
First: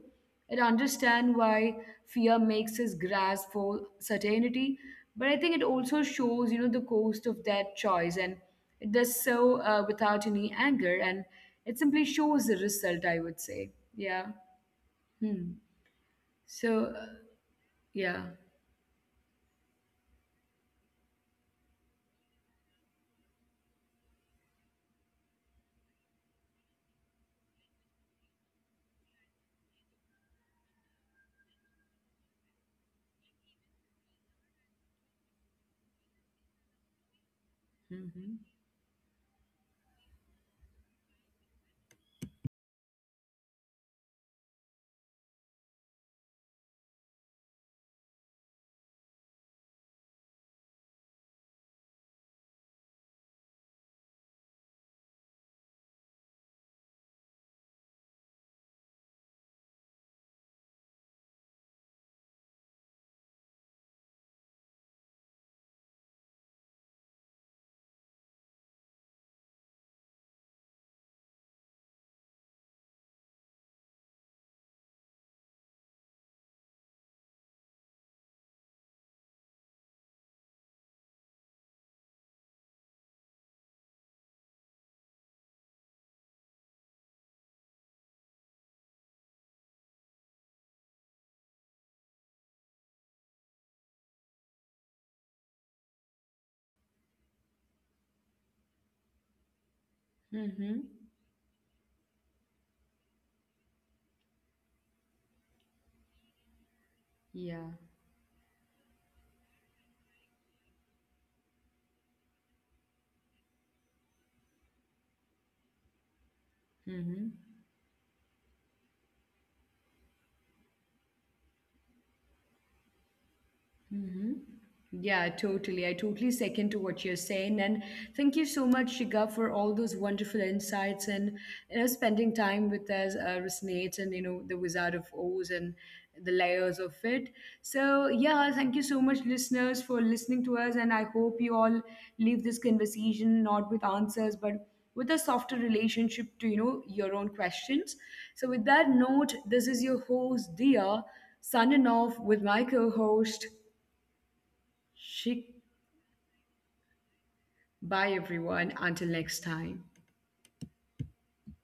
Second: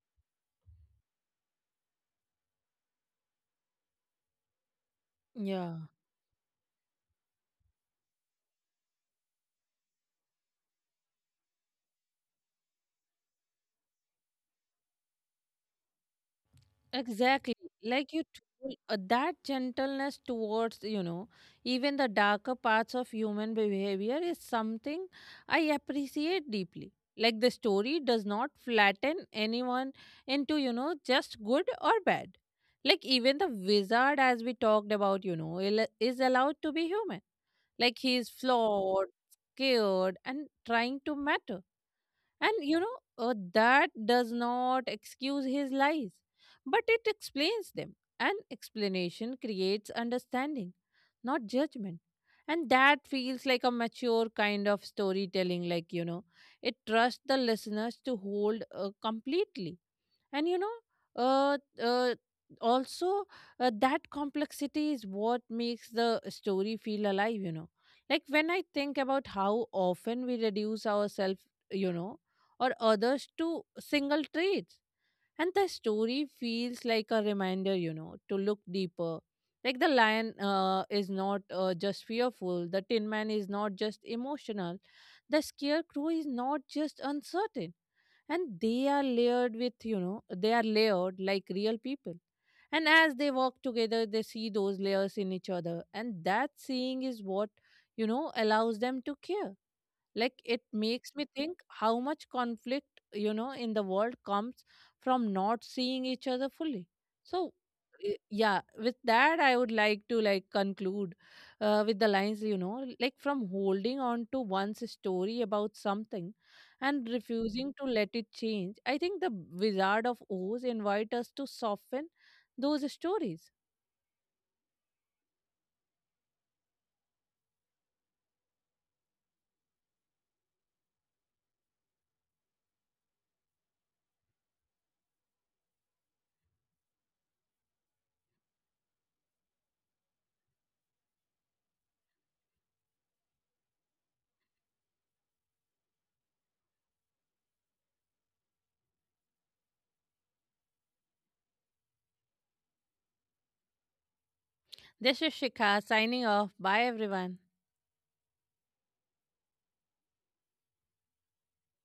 S1: It understand why fear makes us grasp for certainty, but I think it
S2: yeah.
S1: also shows, the cost of that choice, and it does so without any anger, and it simply shows the result. I would say, yeah. Hmm. So,
S2: Exactly. Like
S1: yeah.
S2: you told, that gentleness towards, you know, even the darker parts of human behavior is something I appreciate deeply. Like the story does not flatten anyone into, you know, just good or bad. Like even the wizard, as we talked about, you know, is allowed to be human. Like he is
S1: Mm-hmm.
S2: flawed, scared, and trying to matter, and you know, that does not excuse his lies, but it explains them. And explanation creates understanding, not judgment. And that feels like a mature kind of storytelling, like, you know, it trusts the listeners to hold completely, and you know, uh, uh also, that complexity is what makes the story feel alive, you know. Like when I think about how often we reduce ourselves, you know, or others to single traits, and the story feels like a reminder, you know, to look deeper. Like the lion is not just fearful, the tin man is not just emotional, the scarecrow is not just uncertain, and they are layered with, you know, they are layered like real people. And as they walk together, they see those layers in each other, and that seeing is what, you know, allows them to care. Like it
S1: Mm-hmm.
S2: makes me think how much conflict, you know, in the world comes from not seeing each other fully. So
S1: Yeah.
S2: y- yeah, with that I would like to like conclude with the lines, you know, like from holding on to one's story about something and
S1: Mm-hmm.
S2: refusing to let it change, I think the Wizard of Oz invite us to soften those stories.
S1: hmm Yeah, totally. I totally second to what you're saying. And thank you so much, Shiga, for all those wonderful insights and spending time with us, Resonate, and the Wizard of Oz and the layers of it. So yeah, thank you so much, listeners, for listening to us. And I hope you all leave this conversation not with answers, but with a softer relationship to your own questions. So with that note, this is your host, Dia, signing off with my co-host.
S2: This is
S1: Chic.
S2: Shikha signing off. Bye, everyone.
S1: Bye, everyone. Until next time.